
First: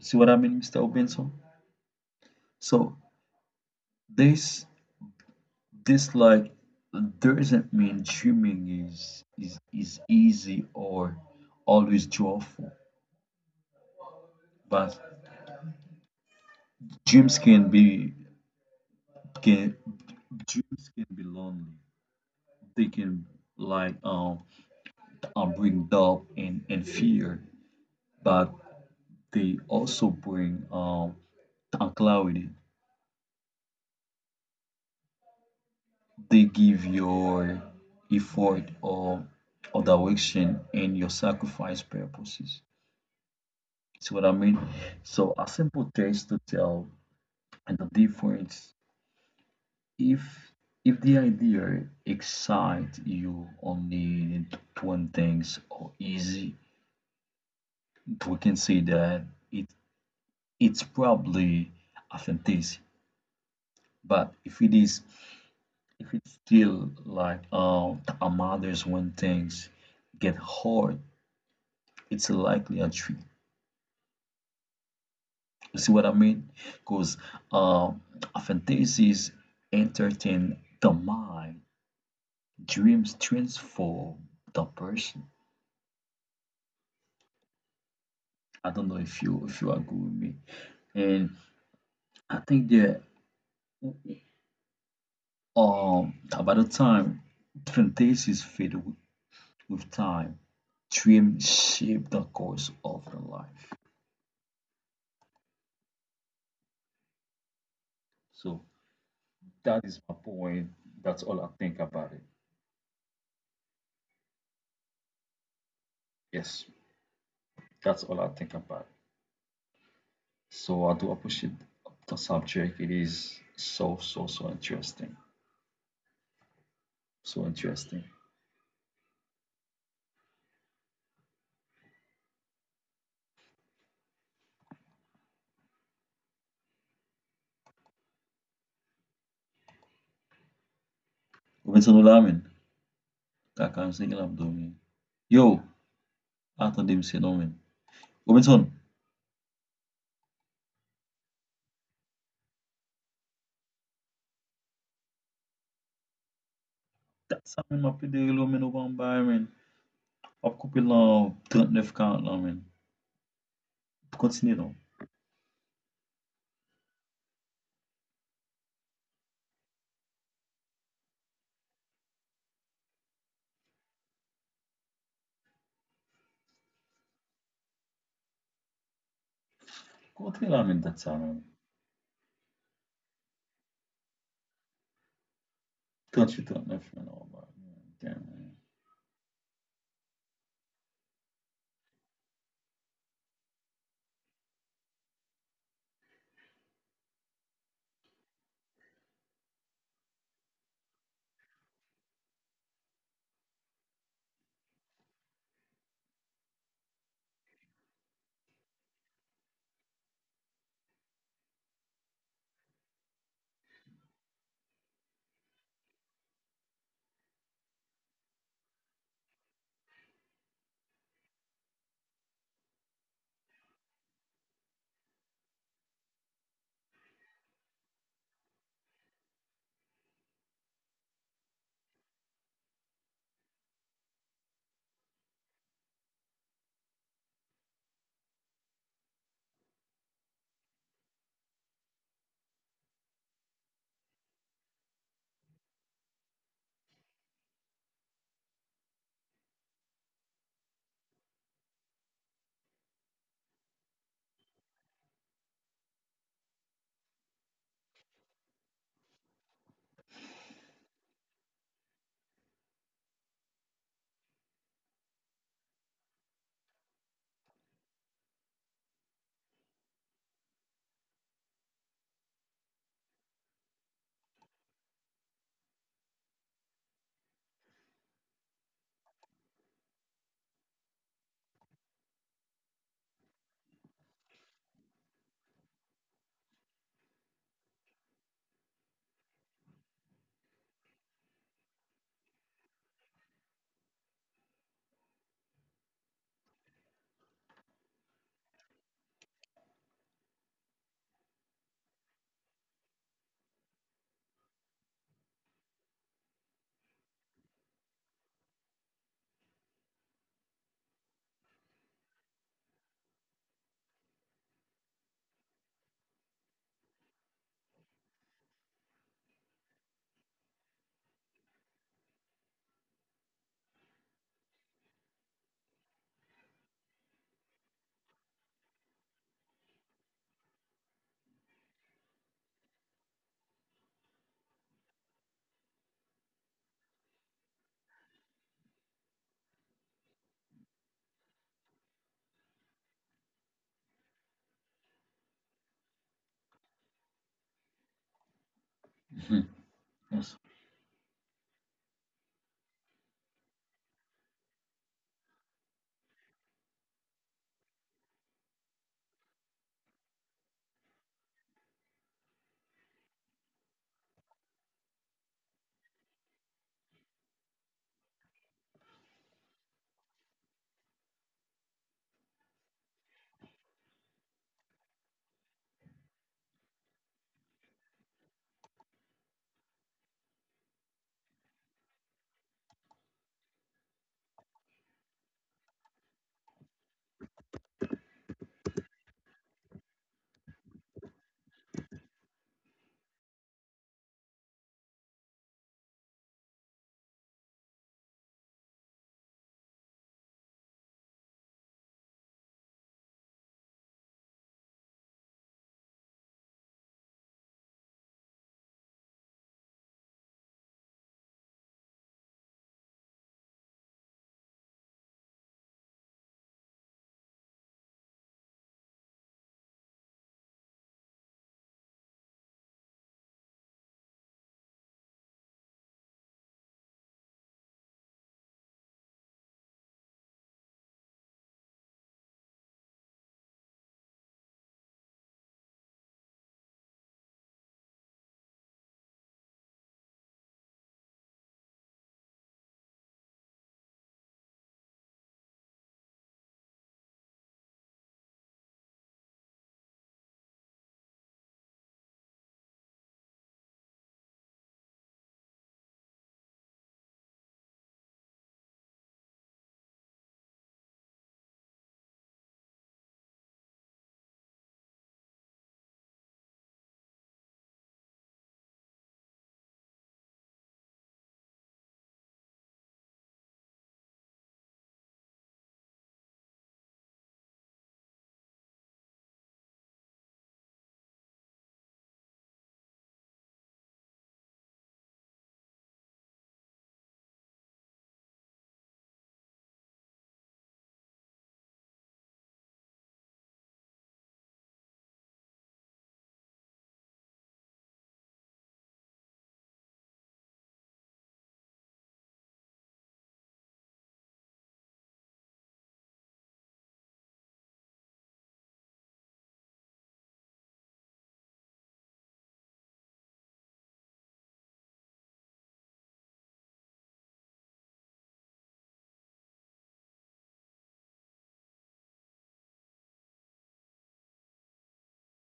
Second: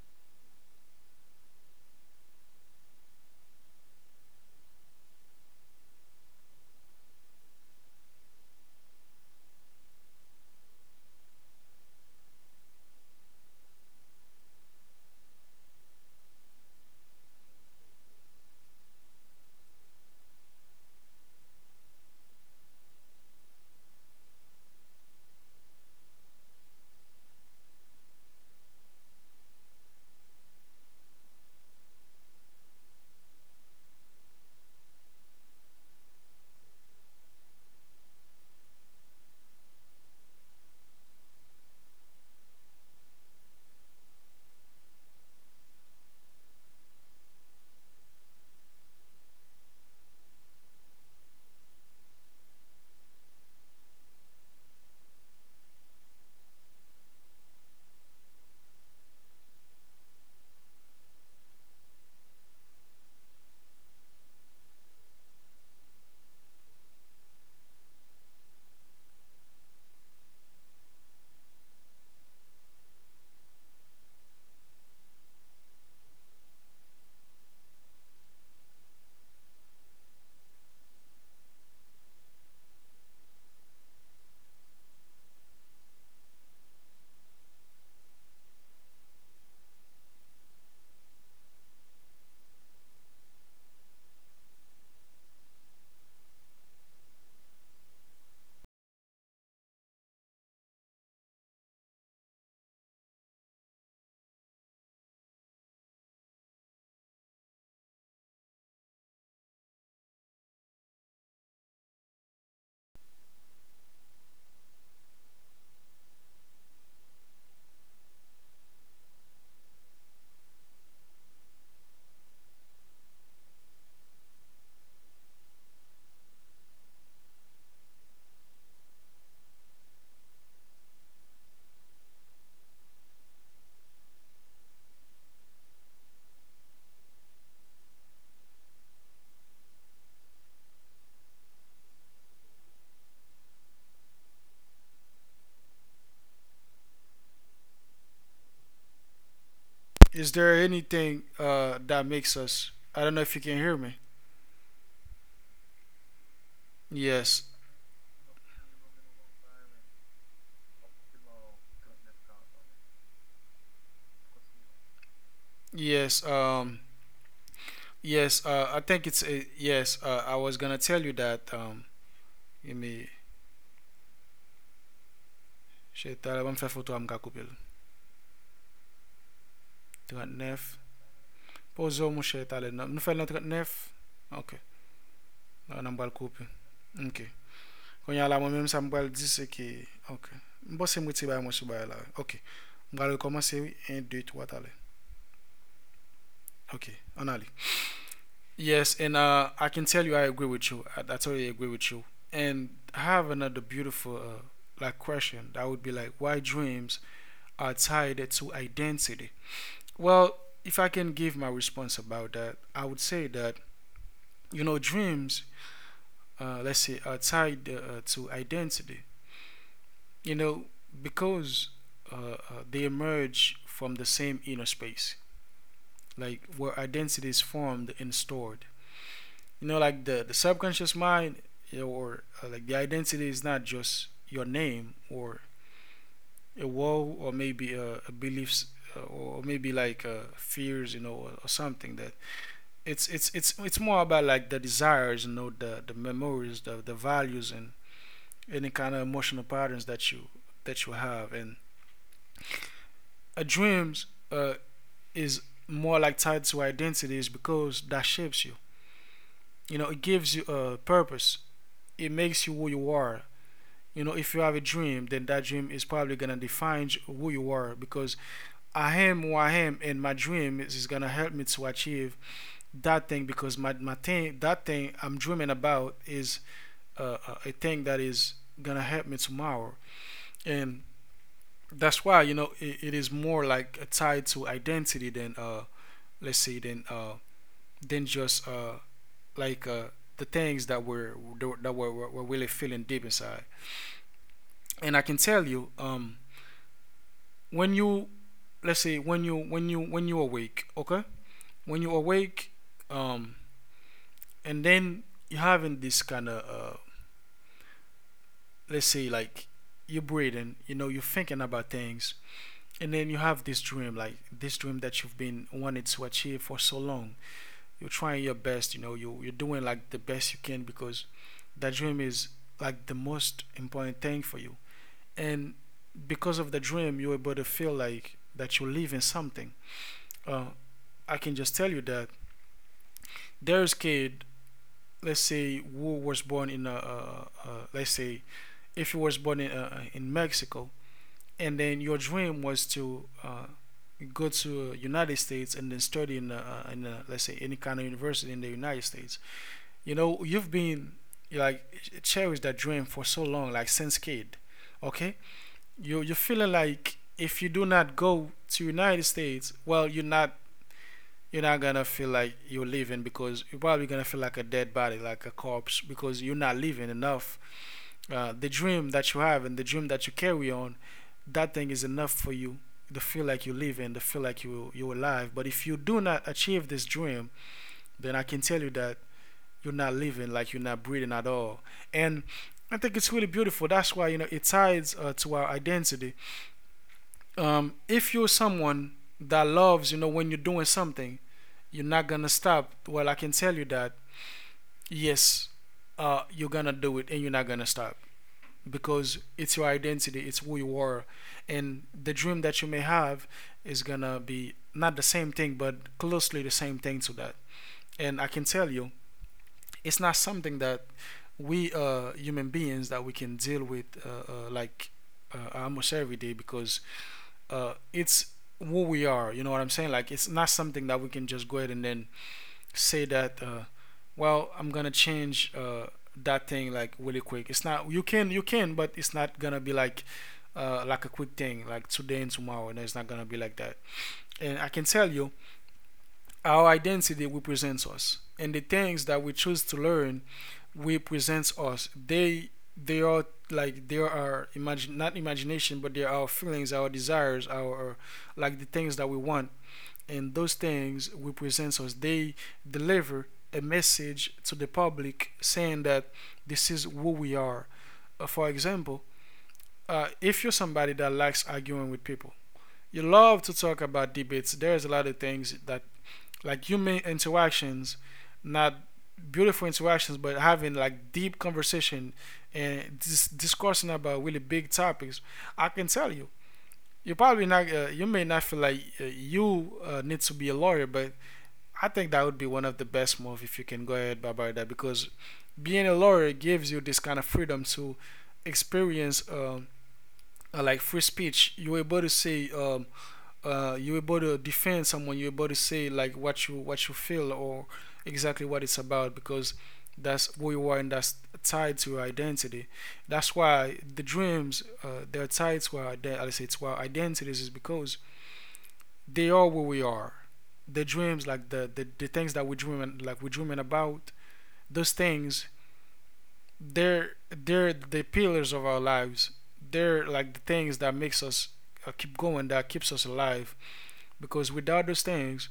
See what I mean, Mr. Benson? So this This doesn't mean dreaming is easy or always joyful, but dreams can be can dreams can be lonely. They can, like um, bring doubt and fear, but they also bring clarity. They give your effort or direction and your sacrifice purposes. See what I mean? So a simple test to tell and the difference, if if the idea excites you only to one things or easy, we can say that it it's probably authenticity. But if it's still like a mother's when things get hard, it's likely a trick. You see what I mean? Because, uh, authenticity is entertain the mind, dreams transform the person. I don't know if you agree with me. And I think that um by the time plantations fade with time, trim shape the course of the life. So that is my point. That's all I think about it. Yes, that's all I think about it. So I do appreciate the subject. It is so, so, so interesting. So interesting. Robinson, what I mean? That kind of thing I'm doing. Yo, I thought they said no man. Robinson. Is there anything that makes us? I don't know if you can hear me. Yes. That's a mwen apè deri lò men ou ban men. Ap koupe lan 39-40 lan men. Kontine lan. Yes. Yes. I think it's. Yes. I was gonna tell you that. Give me. Che talè, wè m fè foto am ka koupe lè 39. Kontine lan men dat sa men. Pozo mwen che talè. Nou fè lè 39? Ok. Nan m bal koupe. 38 39 Ok. men ou bay. Kon yal la Damn mwen mèm sa man. m bal di se ki. Ok. M bose m witi bay mwen sou bay la. Ok. M bal rekomanse wè. 1, 2, 3 talè. Ok. An alè. Yes, and I can tell you I agree with you. I totally agree with you. And I have another beautiful like question, that would be like, why dreams are tied to identity? Well, if I can give my response about that, I would say that, you know, dreams, let's say, are tied to identity. You know, because uh, uh, they emerge from the same inner space, like where identity is formed and stored. You know, like the subconscious mind, eh, or like the identity is not just your name, or a wall, or maybe a beliefs, or maybe like fears, you know, or something that, it's more about like the desires, you know, the memories, the values, and any kind of emotional patterns that you, that you have. And a dreams is more like tied to identities because that shapes you, you know, it gives you a purpose, it makes you who you are. You know, if you have a dream, then that dream is probably gonna define who you are, because I am who I am, and my dream is gonna help me to achieve that thing. Because my thing, that thing I'm dreaming about, is uh, a thing that is gonna help me tomorrow. And that's why, you know, it is more like tied to identity than let's say, than just like the things that were, that were really feeling deep inside. And I can tell you, um, when you, let's say, when you when you awake, okay, when you awake, um, and then you're having this kind of let's say like, you're breathing, you know, you're thinking about things, and then you have this dream, like this dream that you've been wanted to achieve for so long. You're trying your best, you know, you're doing like the best you can, because that dream is like the most important thing for you. And because of the dream, you're able to feel like that you live in something. Uh, I can just tell you that, there's kid, let's say, who was born in a, let's say, if you was born in Mexico, and then your dream was to go to United States, and then study in let's say, any kind of university in the United States. You know, you've yes, been like cherish that dream for so long, like since kid. Okay. You're feeling like, if you do not go to United States, well, you're not, you're not gonna feel like you're living, because you're probably gonna feel like a dead body, like a corpse, because you're not living enough. The dream that you have, and the dream that you carry on, that thing is enough for you to feel like you're living, to feel like you're alive. But if you do not achieve this dream, then I can tell you that you're not living, like you're not breathing at all. And I think it's really beautiful. That's why, you know, it ties to our identity. Um, if you're someone that loves, you know, when you're doing something, you're not gonna stop. Well, I can tell you that, yes, you're gonna do it, and you're not gonna stop, because it's your identity, it's who you are. And the dream that you may have is gonna be not the same thing, but closely the same thing to that. And I can tell you, it's not something that we, human beings, that we can deal with like almost every day, because it's who we are. You know what I'm saying? Like, it's not something that we can just go ahead and then say that. Well, I'm gonna change that thing like really quick. It's not, you can, you can, but it's not gonna be like a quick thing, like today and tomorrow. And it's not gonna be like that. And I can tell you, our identity represents us, and the things that we choose to learn represents us. They are like, they are our imagine, not imagination, but they are our feelings, our desires, our, like the things that we want, and those things represents us. They deliver a message to the public saying that this is who we are. For example, if you're somebody that likes arguing with people, you love to talk about debates. There's a lot of things that, like, human interactions, not beautiful interactions, but having like deep conversation, and discussing about really big topics, I can tell you, you probably not, you may not feel like you need to be a lawyer, but I think that would be one of the best moves if you can go ahead about that, because being a lawyer gives you this kind of freedom to experience, like free speech. You're able to say, you're able to defend someone, you're able to say like what you, what you feel, or exactly what it's about, because that's who you are, and that's tied to your identity. That's why the dreams, they're tied to our I say, to our identities, is because they are who we are. The dreams, like the things that we dream, like we're dreaming about, those things, they're the pillars of our lives. They're like the things that makes us keep going, that keeps us alive. Because without those things,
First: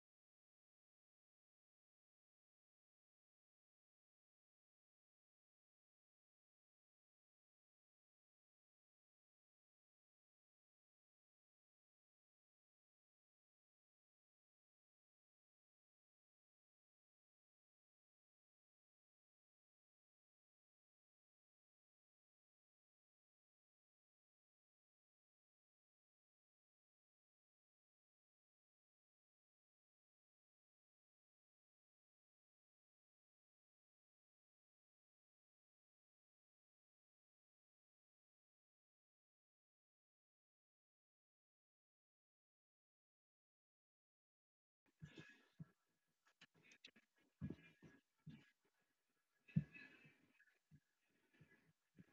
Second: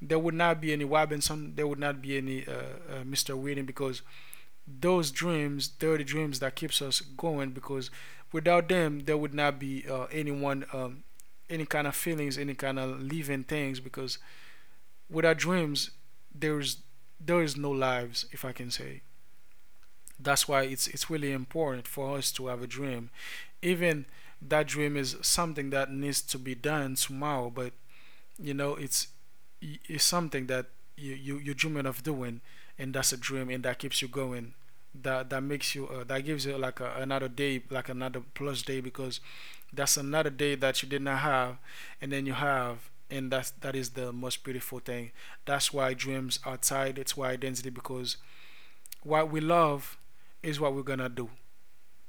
there would not be any Robinson, there would not be any Mr. Whedon. Because those dreams, they're the dreams that keeps us going, because without them, there would not be anyone, any kind of feelings, any kind of living things, because without dreams, there's, there is no lives, if I can say. That's why it's really important for us to have a dream. Even that dream is something that needs to be done tomorrow, but, you know, it's is something that you, you're dreaming of doing, and that's a dream, and that keeps you going. That, that makes you that gives you like a, another day, like another plus day, because that's another day that you did not have, and then you have, and that's, that is the most beautiful thing. That's why dreams are tied. It's why identity, because what we love is what we're gonna do.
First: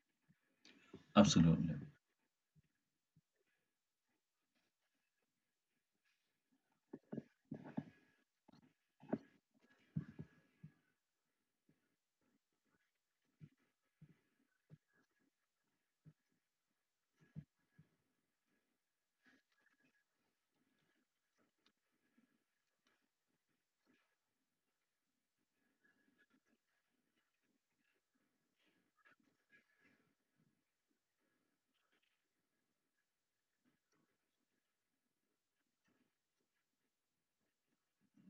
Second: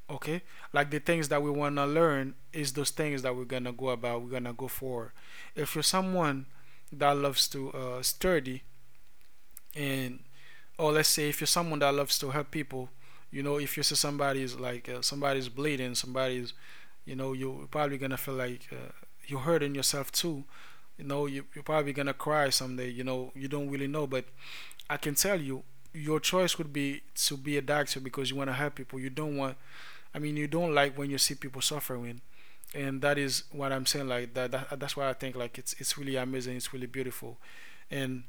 Okay, like the things that we absolutely. wanna learn is those things that we're gonna go about. We're gonna go for. If you're someone that loves to study, and or let's say if you're someone that loves to help people. If you see somebody's like somebody's bleeding, somebody's, you know, you're probably gonna feel like you're hurting yourself too. You know you're probably gonna cry someday. You know, you don't really know, but I can tell you your choice would be to be a doctor because you want to help people. You don't want, I mean, you don't like when you see people suffering. And that is what I'm saying, like that's why I think, like, it's really amazing, it's really beautiful. And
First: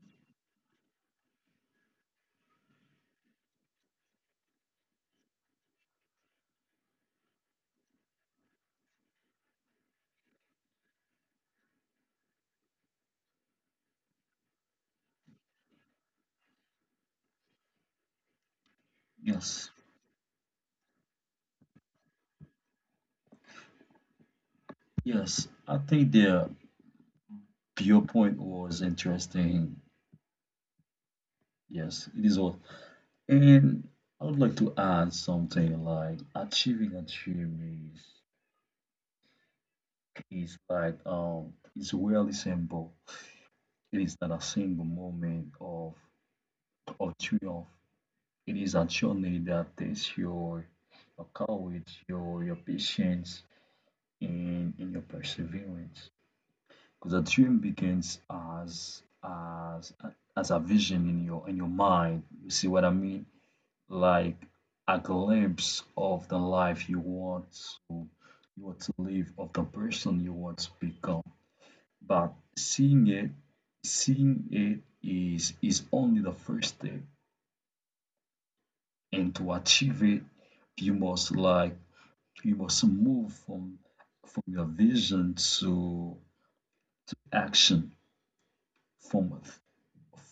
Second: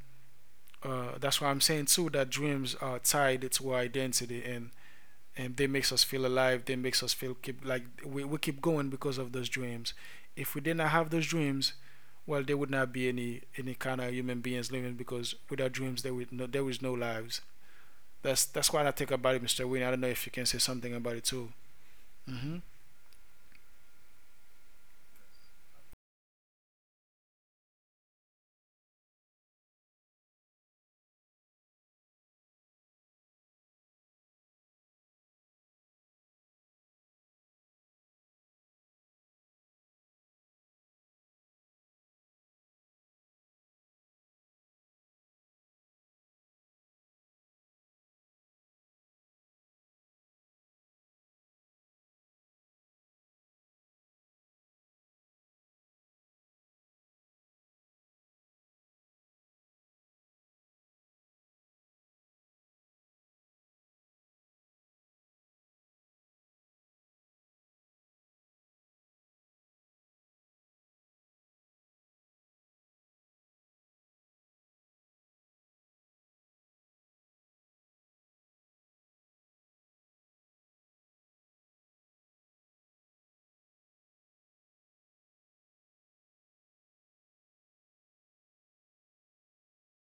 that's why I'm saying too that dreams are tied to our identity, and they makes us feel alive. They makes us feel, keep, like we keep going because of those dreams. If we did not have those dreams, well, there would not be any kind of human beings living, because without dreams, there is no lives. That's what I think about it, Mr. Yes. Wayne. I don't know if you can say something about it too. Mhm. Yes. I think the your point was interesting. Yes, it is all. And I would like to add something like achieving a dream is really simple. It is not a single moment of triumph. It is actually that tests your courage, your patience, and your perseverance. Because a dream begins as a vision in your mind. You see what I mean? Like a glimpse of the life to you want to live, of the person you want to become. But seeing it is only the first step. And to achieve it, you must like You must move from your vision to action, from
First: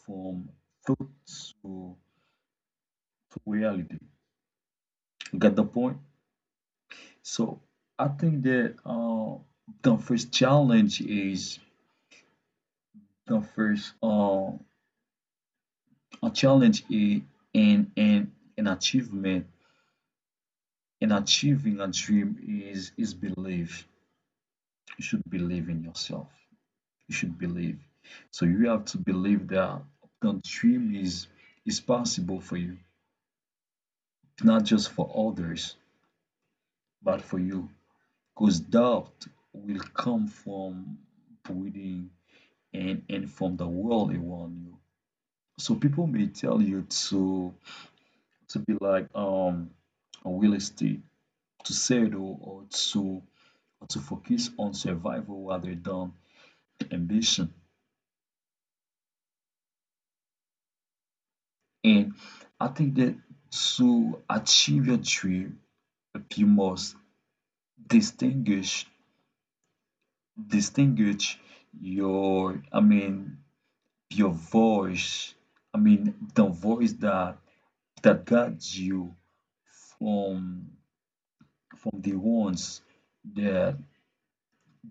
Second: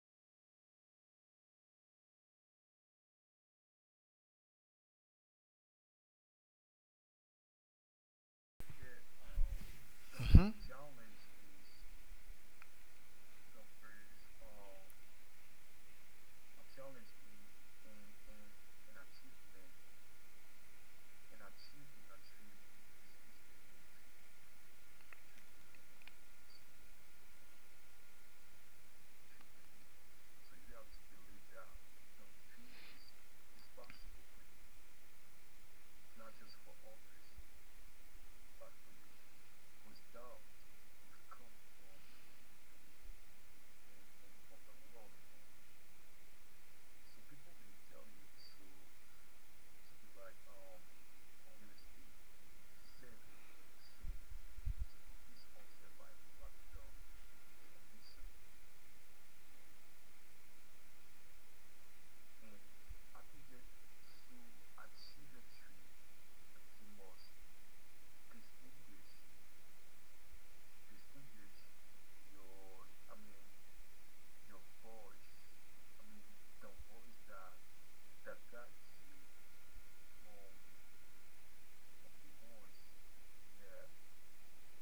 from thought to, to reality. You got the point? So I think that the first Mhm. challenge is the first uh, a challenge is in an achievement in achieving a dream is belief. You should believe in yourself. You should believe. So you have to believe that the dream is possible for you, not just for others, but for you. Because doubt will come from within and from the world around you. So people may tell you to to be like a real estate, to settle or to focus on survival rather than ambition. And I think that to achieve your dream, you must distinguish distinguish your I mean your voice. I mean the voice that guides you from from the ones that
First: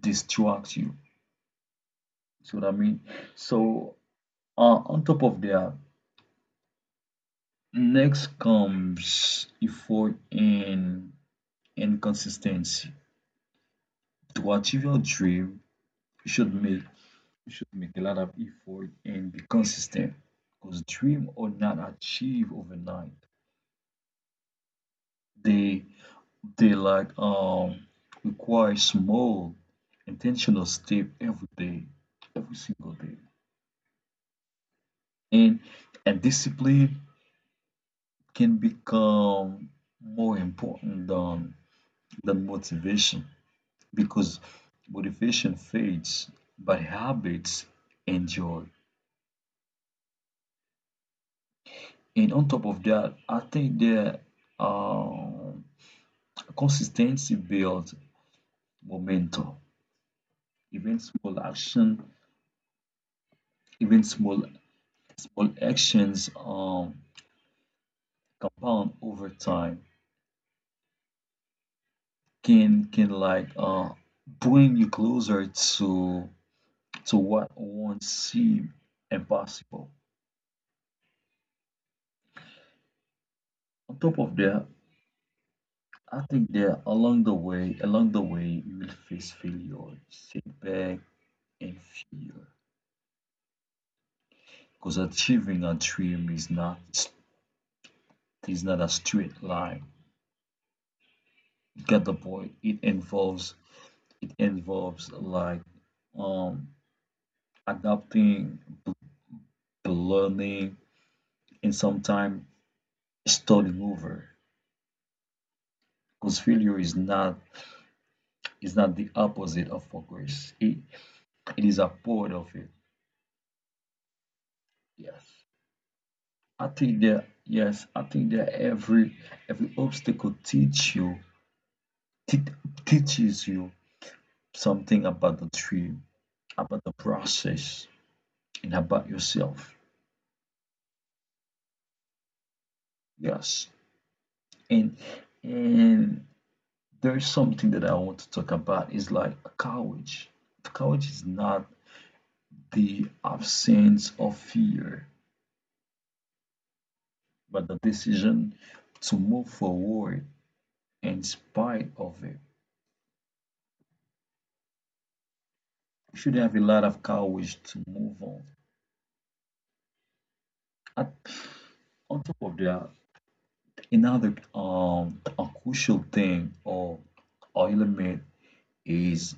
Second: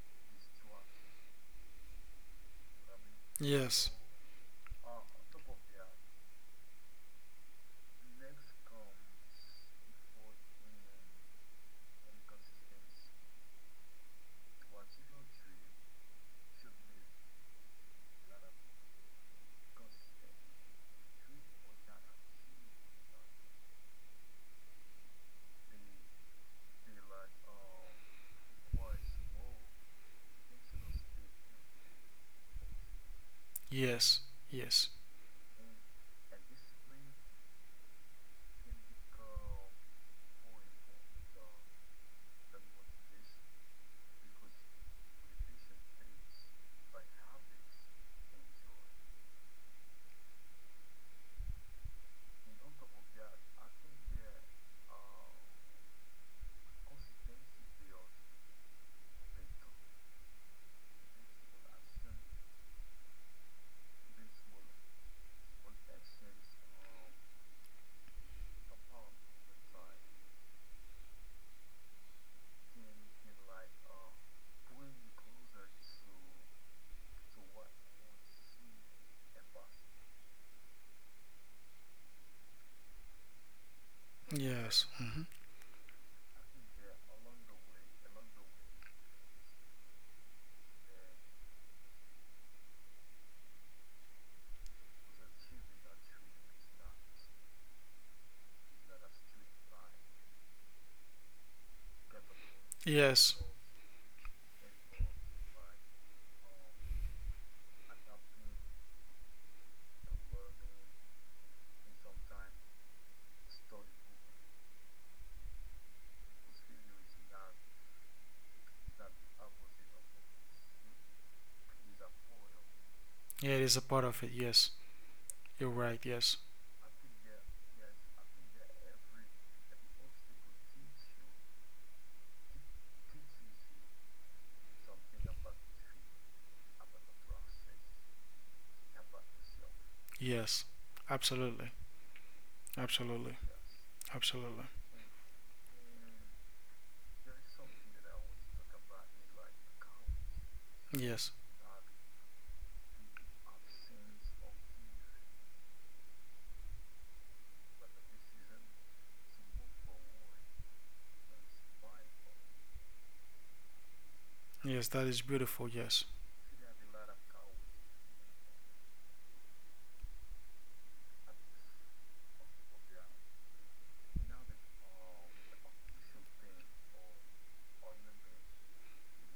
distract you. So what I mean. Yes. So, on top of that, next comes effort and consistency. To achieve your dream, you should make You should make a lot of effort and be consistent because dreams are not achieved overnight. They they require small intentional step every day, every single day. Yes. Yes. And and discipline can become more important than motivation because motivation fades, but habits endure. And on top of that, I think that um consistency builds momentum. Even small action, even small actions, compound over time, can bring you closer to what once seemed impossible. On top of that, Yes. Mhm. I think that along the way, you will face failure, setback, and fear. Because achieving a dream is not a straight line. Get the point. It Yes. involves, it involves like um adapting, the learning, and sometimes starting over. Because failure is not the opposite of progress. It is a part of it. Yeah, it is a part of it. Yes. Yes. You're right. Yes. I think that, yes, I think that every obstacle, te- teaches you something about the dream, about the process, and about yourself. Yes. Absolutely. Absolutely. Yes, Absolutely. and and there is something that I want to talk about. It's like courage. Courage is Yes. not the absence of fear, but the decision to move forward in spite of it. Yes. That is beautiful. Yes. You should have a lot of courage to move on. At, on top of that, another, a crucial thing, or element, is,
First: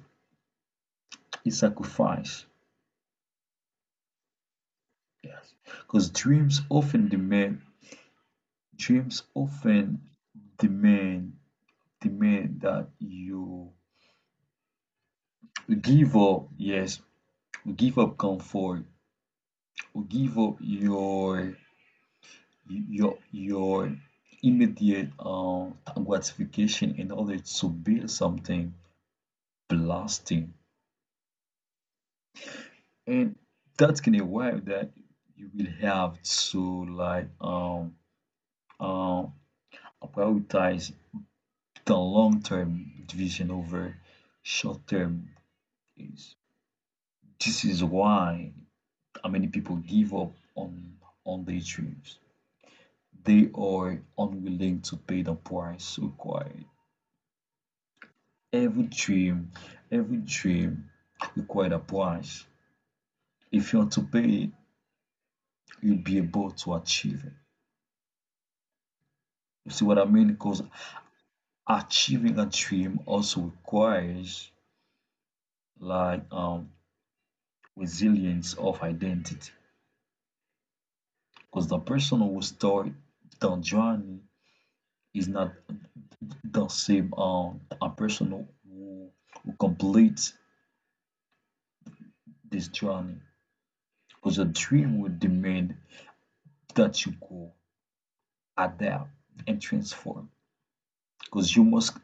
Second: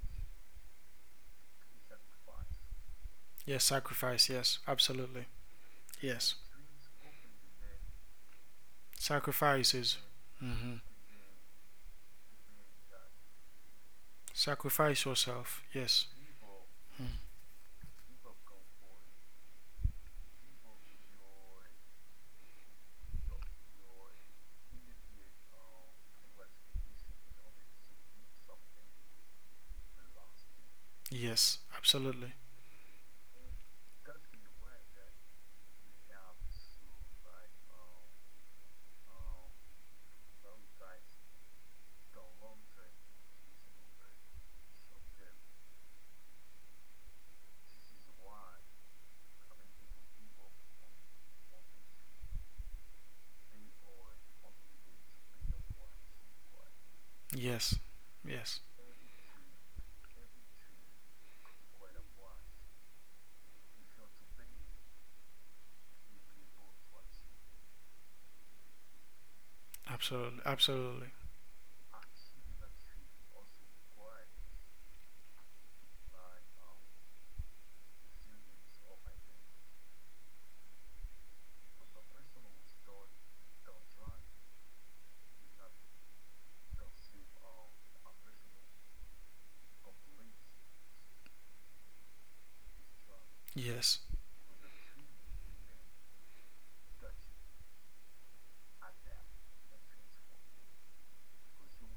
is sacrifice. Yes. Sacrifice. Yes. Absolutely. Yes, because Yes. dreams often demand dreams often Sacrifices. Mm-hmm. demand the man that you Sacrifice yourself. Yes. give up, yes, Mm. give up comfort, give up your immediate, gratification, in order to build something lasting. Yes. Absolutely. And that can arrive that you will have to um prioritize the long term vision over short term. Is This is why how many people give up on their dreams. They are unwilling to pay the price required. Yes. Yes. Every dream, every dream requires a price. If you want to pay it, you'll be able to achieve it. You see what I mean? Absolutely. Because Absolutely. achieving a dream also requires like um resilience of identity. Because the person who start the journey is not the same, a person who completes this journey. Yes. Because a dream will demand that you go adapt and transform, because you must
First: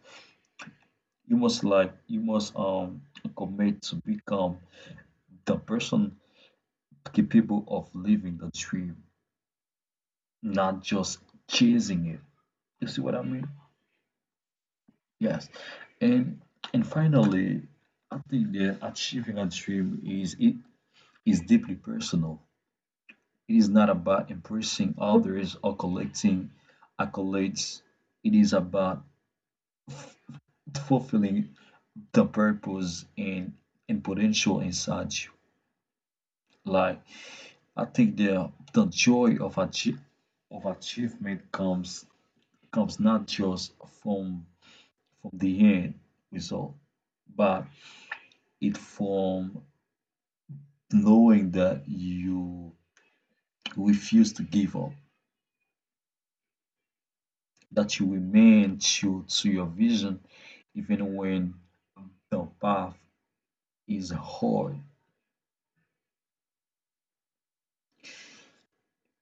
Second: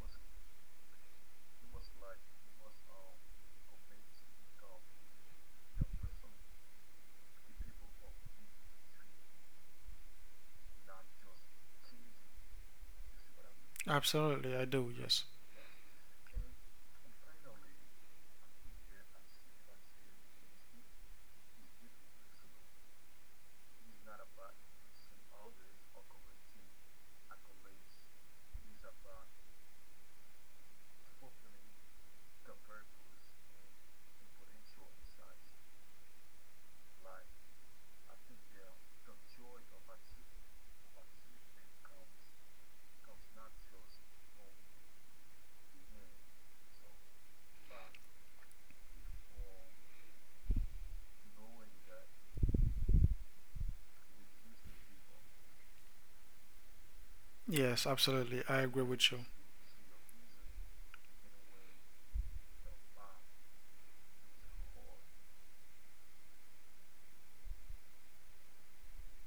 you must like you must um commit to become the person capable of living the dream, not just chasing it. You see what I mean? Absolutely, I do. Yes. Yes, and and finally, I think that achieving a dream is deeply personal. It is not about impressing others or collecting accolades. It is about fulfilling the purpose, and potential inside you. Like, I think the joy of achievement comes not just from from the end result, but it from knowing that you refuse to give up, Yes, that you absolutely. I remain agree with you. true to your vision even when the path is hard.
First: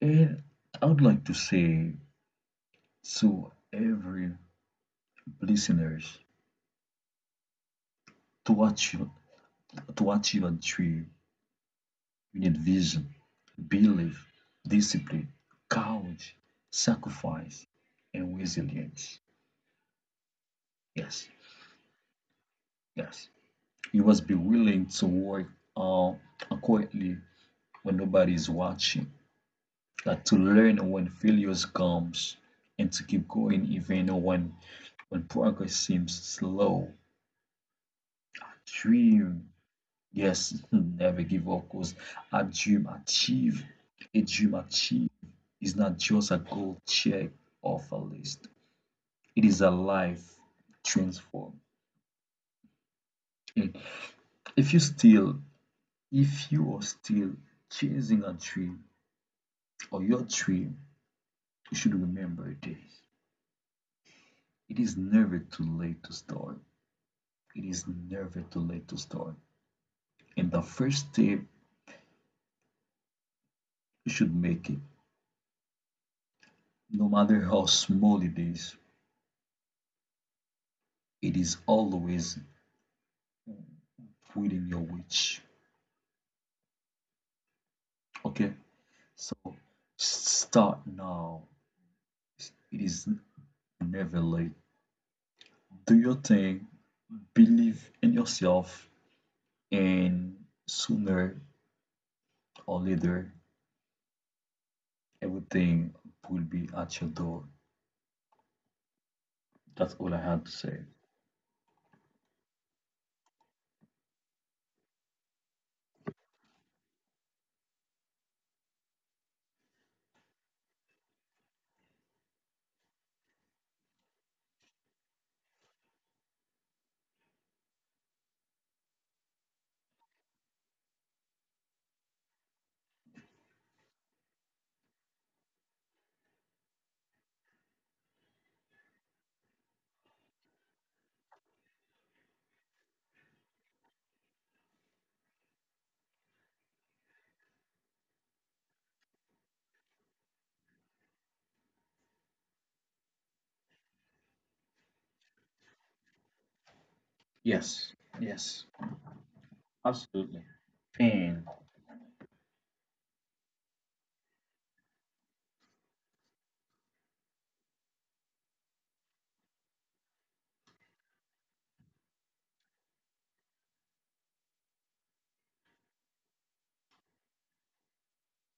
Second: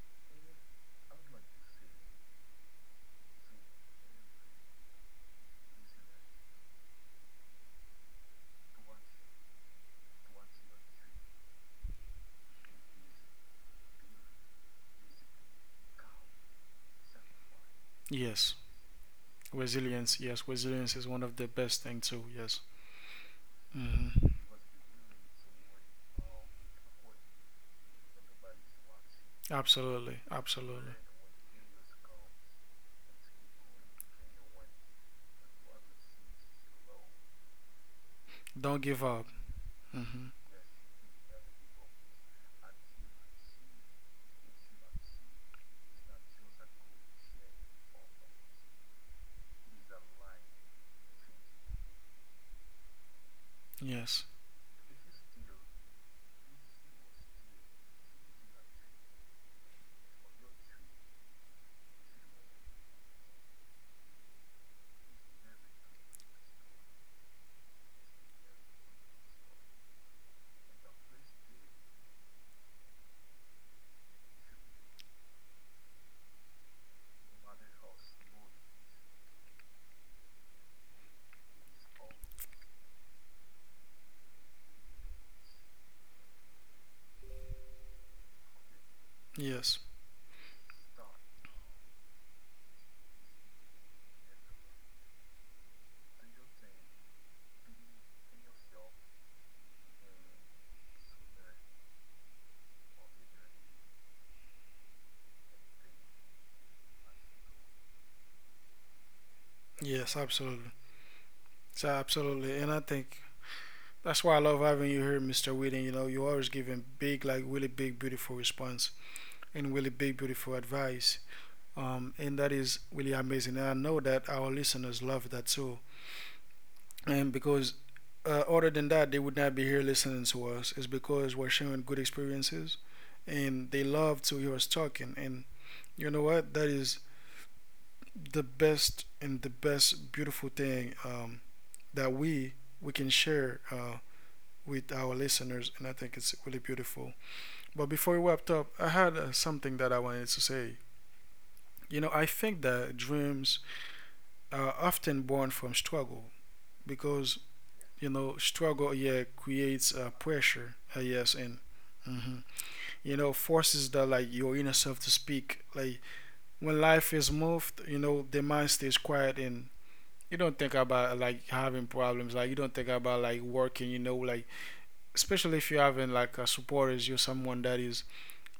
And I would like to say to every listeners, to achieve, to achieve and through, you need vision, belief, discipline, courage, sacrifice, and Yes. resilience. Resilience. Yes, resilience is one Yes, of the best thing too. Yes. yes. You Hmm. must be willing to work, uh, quietly when nobody is watching, Absolutely. like to learn Absolutely. when failures comes, and to keep going even when progress seems slow. Don't give up. Dream Hmm. Yes, never give up because a dream achieve, a dream achieve is not just a goal check off a list. It is a life transform. Okay. Yes. If you still, if you are still chasing a dream or your dream, you should remember this. It is never too late to start. It is never too late to start. And the first step, you should make it. No matter how small it is always within your reach. Okay, so Yes. start now. It is never late. Do your thing, believe in yourself, and sooner or later, everything will be at your door. That's Yes, all I had to absolutely. say. So, absolutely. And I think that's why I love having you here, Mr. Whedon. You know, you always giving big, like really big, beautiful response and really big, beautiful advice. And that is really amazing. And I know that our listeners love that too. And because other than that, they would not be here listening to us. It's because we're sharing good experiences, and they love to hear us talking. And you know what? That is the best and the best beautiful thing, that we can share with our listeners. And I think it's really beautiful. But before we wrapped up, I had something that I wanted to say. You know, I think that dreams are often born from struggle, because, Yes, you know, yes, struggle, yeah, creates absolutely. pressure. Yes. And And hmm you know forces that, like, your inner self to speak. Like, when life is moved, you know, the mind stays quiet, and you don't think about, like, having problems. Like, you don't think about, like, working. You know, like especially if you're having like a supporters, you're someone that is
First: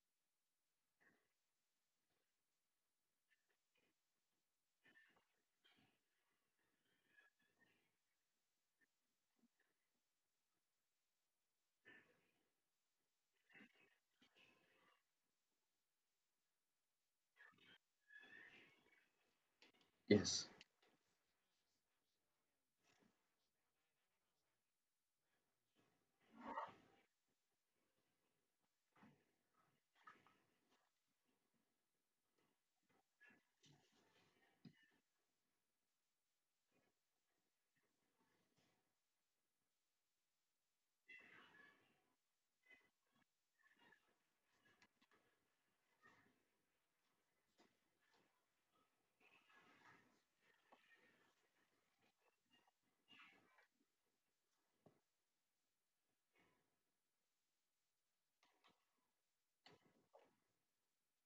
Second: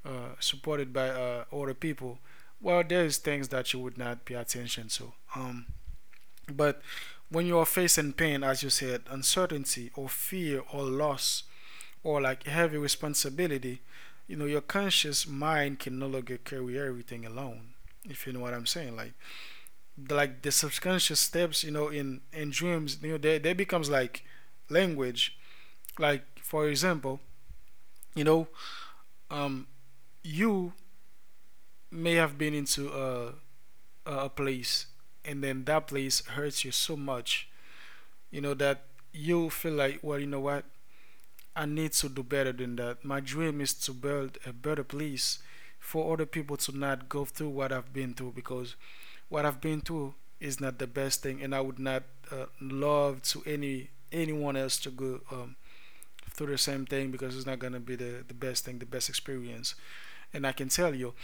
supported by other people, well, there's things that you would not pay attention to. But when you are facing pain, as you said, uncertainty or fear or loss or like heavy responsibility, you know, your conscious mind can no longer carry everything alone. If you know what I'm saying, like the, like yes. the subconscious steps, you know, in dreams, you know, they becomes like language. Like, for example, you know, um, you may have been into a place, and then that place hurts you so much, you know, that you feel like, well, you know what, I need to do better than that. My dream is to build a better place for other people to not go through what I've been through. Because what I've been through is not the best thing, and I would not love to anyone else to go through the same thing, because it's not going to be the best thing, the best experience. And I can tell you,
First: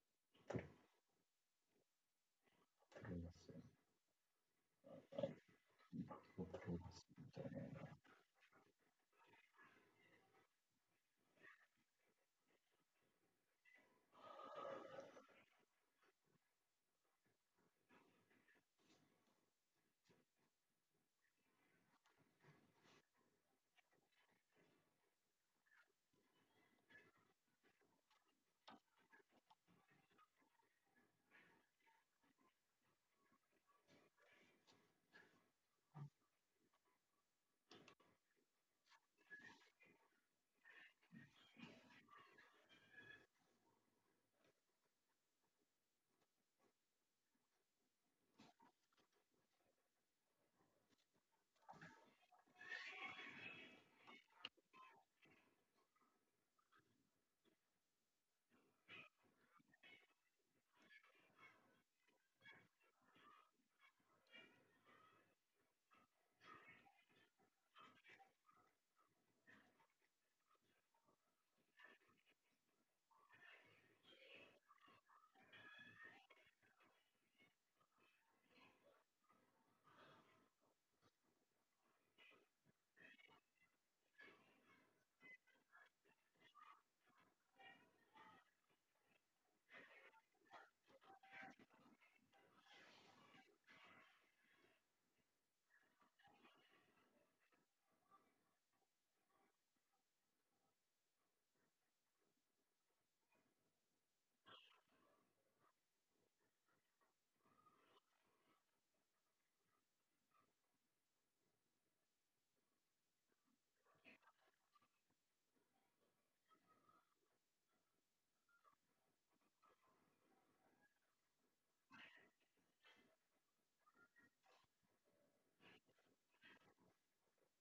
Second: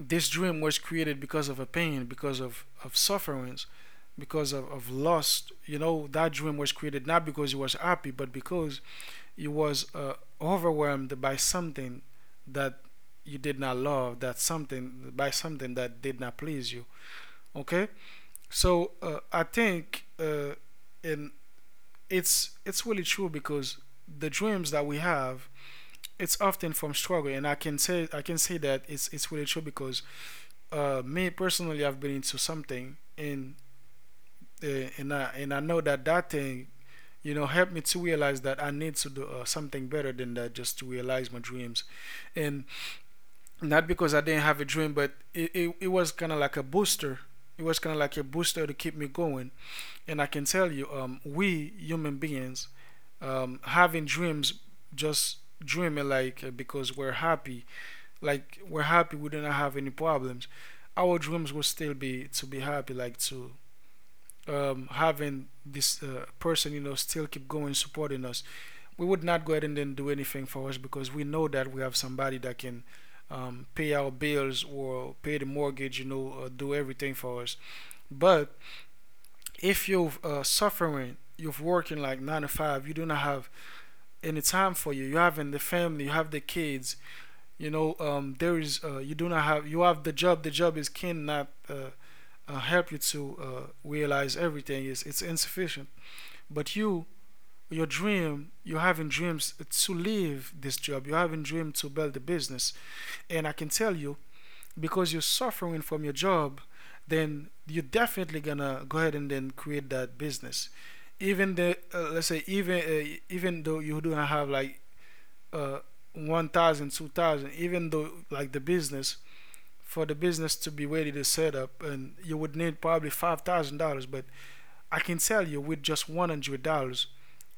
this dream was created because of a pain, because of sufferings, because of lust. You know, that dream was created not because he was happy, but because he was overwhelmed by something that you did not love, that something, by something that did not please you. Okay? So I think, and it's really true because the dreams that we have, it's often from struggle. And I can say that it's really true because, me personally, I've been into something. And I know that that thing, you know, helped me to realize that I need to do something better than that, just to realize my dreams, and not because I didn't have a dream, but it was kind of like a booster. It was kind of like a booster to keep me going. And I can tell you, we human beings, having dreams, just dreaming like, because we're happy. Like, we're happy, we do not have any problems, our dreams will still be to be happy, like to having this person, you know, still keep going, supporting us. We would not go ahead and then do anything for us because we know that we have somebody that can pay our bills or pay the mortgage, you know, do everything for us. But if you're suffering, you're working like nine to five, you do not have any time for you having the family, you have the kids, you know. There is you do not have You have the job. The job is cannot, help you to realize everything. It's insufficient. But you, your dream, you're having dreams to leave this job. You're having dream to build a business, and I can tell you, because you're suffering from your job, then you're definitely gonna go ahead and then create that business, even the let's say, even though you do not have like, uh, 1,000, 2,000. Even though like the business, for the business to be ready to set up, and you would need probably $5,000. But I can tell you, with just $100,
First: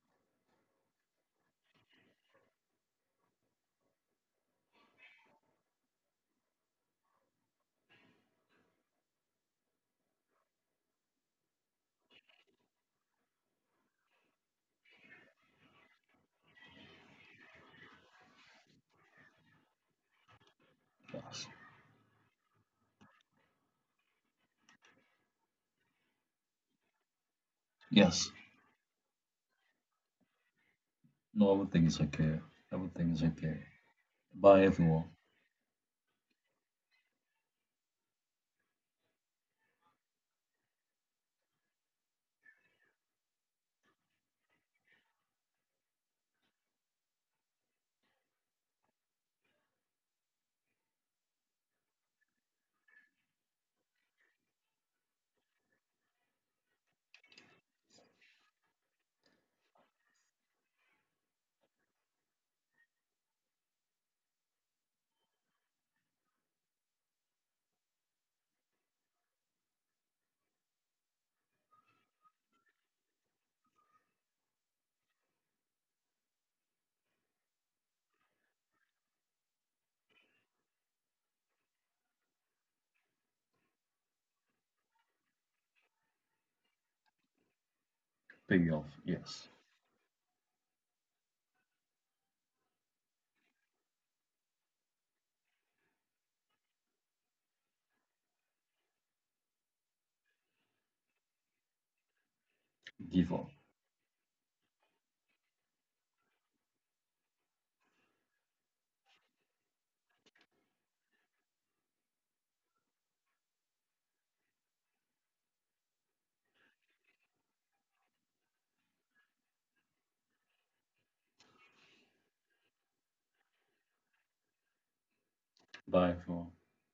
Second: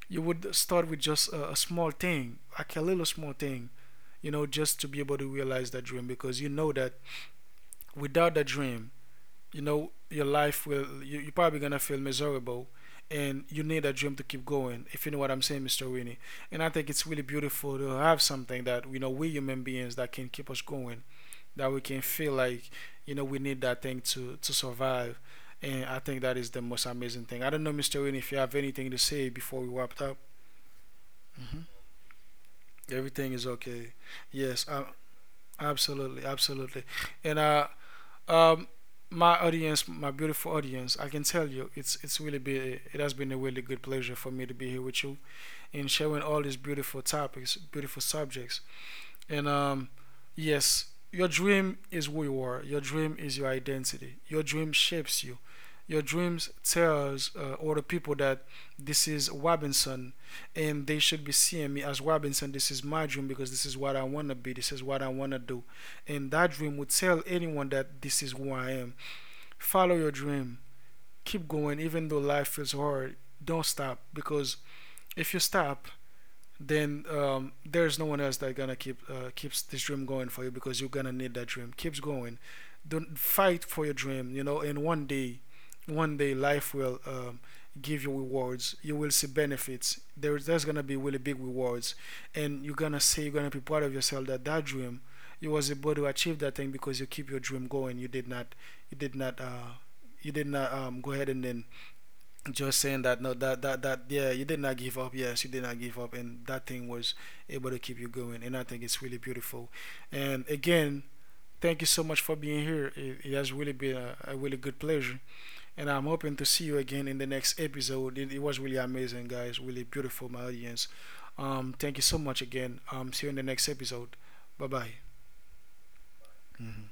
you would start with just a small thing, like a little small thing, you know, just to be able to realize that dream. Because you know that without that dream, you know, your life will you're probably gonna feel miserable, and you need a dream to keep going, if you know what I'm saying, Mr. Winnie. And I think it's really beautiful to have something that, you know, we human beings, that can keep us going, that we can feel like, you know, we need that thing to survive. And I think that is the most amazing thing. I don't know, Mr. Winnie, Yes, if you have anything to say before we wrap up. no, everything Hmm. is okay. Everything is Everything is okay. okay. Bye, Yes, everyone. absolutely, absolutely. And um, my audience, my beautiful audience, I can tell you, it has been a really good pleasure for me to be here with you, and sharing all these beautiful topics, beautiful subjects. And, yes, your dream is who you are. Your dream is your identity. Your dream shapes you. Your dreams tells other people that this is Robinson, and they should be seeing me as Robinson. This is my dream because this is what I want to be. This is what I want to do, and that dream would tell anyone that this is who I am. Follow your dream. Keep going, even though life feels hard. Don't stop, because if you stop, then there's no one else that gonna keeps this dream going for you, because you're gonna need that dream. Keeps going. Don't fight for your dream. You know, and one day life will give you Pay rewards. off. You will see Yes. benefits. There's gonna be really big rewards, and you're gonna say, you're gonna be proud of yourself, that that dream you was able to achieve that thing because you keep your dream going. You did not you did not you did not go ahead and then just saying that, Give no up. that that that yeah, you did not give up, yes, you did not give up, and that thing was able to keep you going. And I think it's really beautiful. And again, thank you so much for being here. It has really been a really good pleasure, and I'm hoping to see you again in the next episode. It was really amazing, guys. Really beautiful, my audience. Um thank you so much again. Um see you in the next episode. Bye bye. Bye, everyone. Hmm.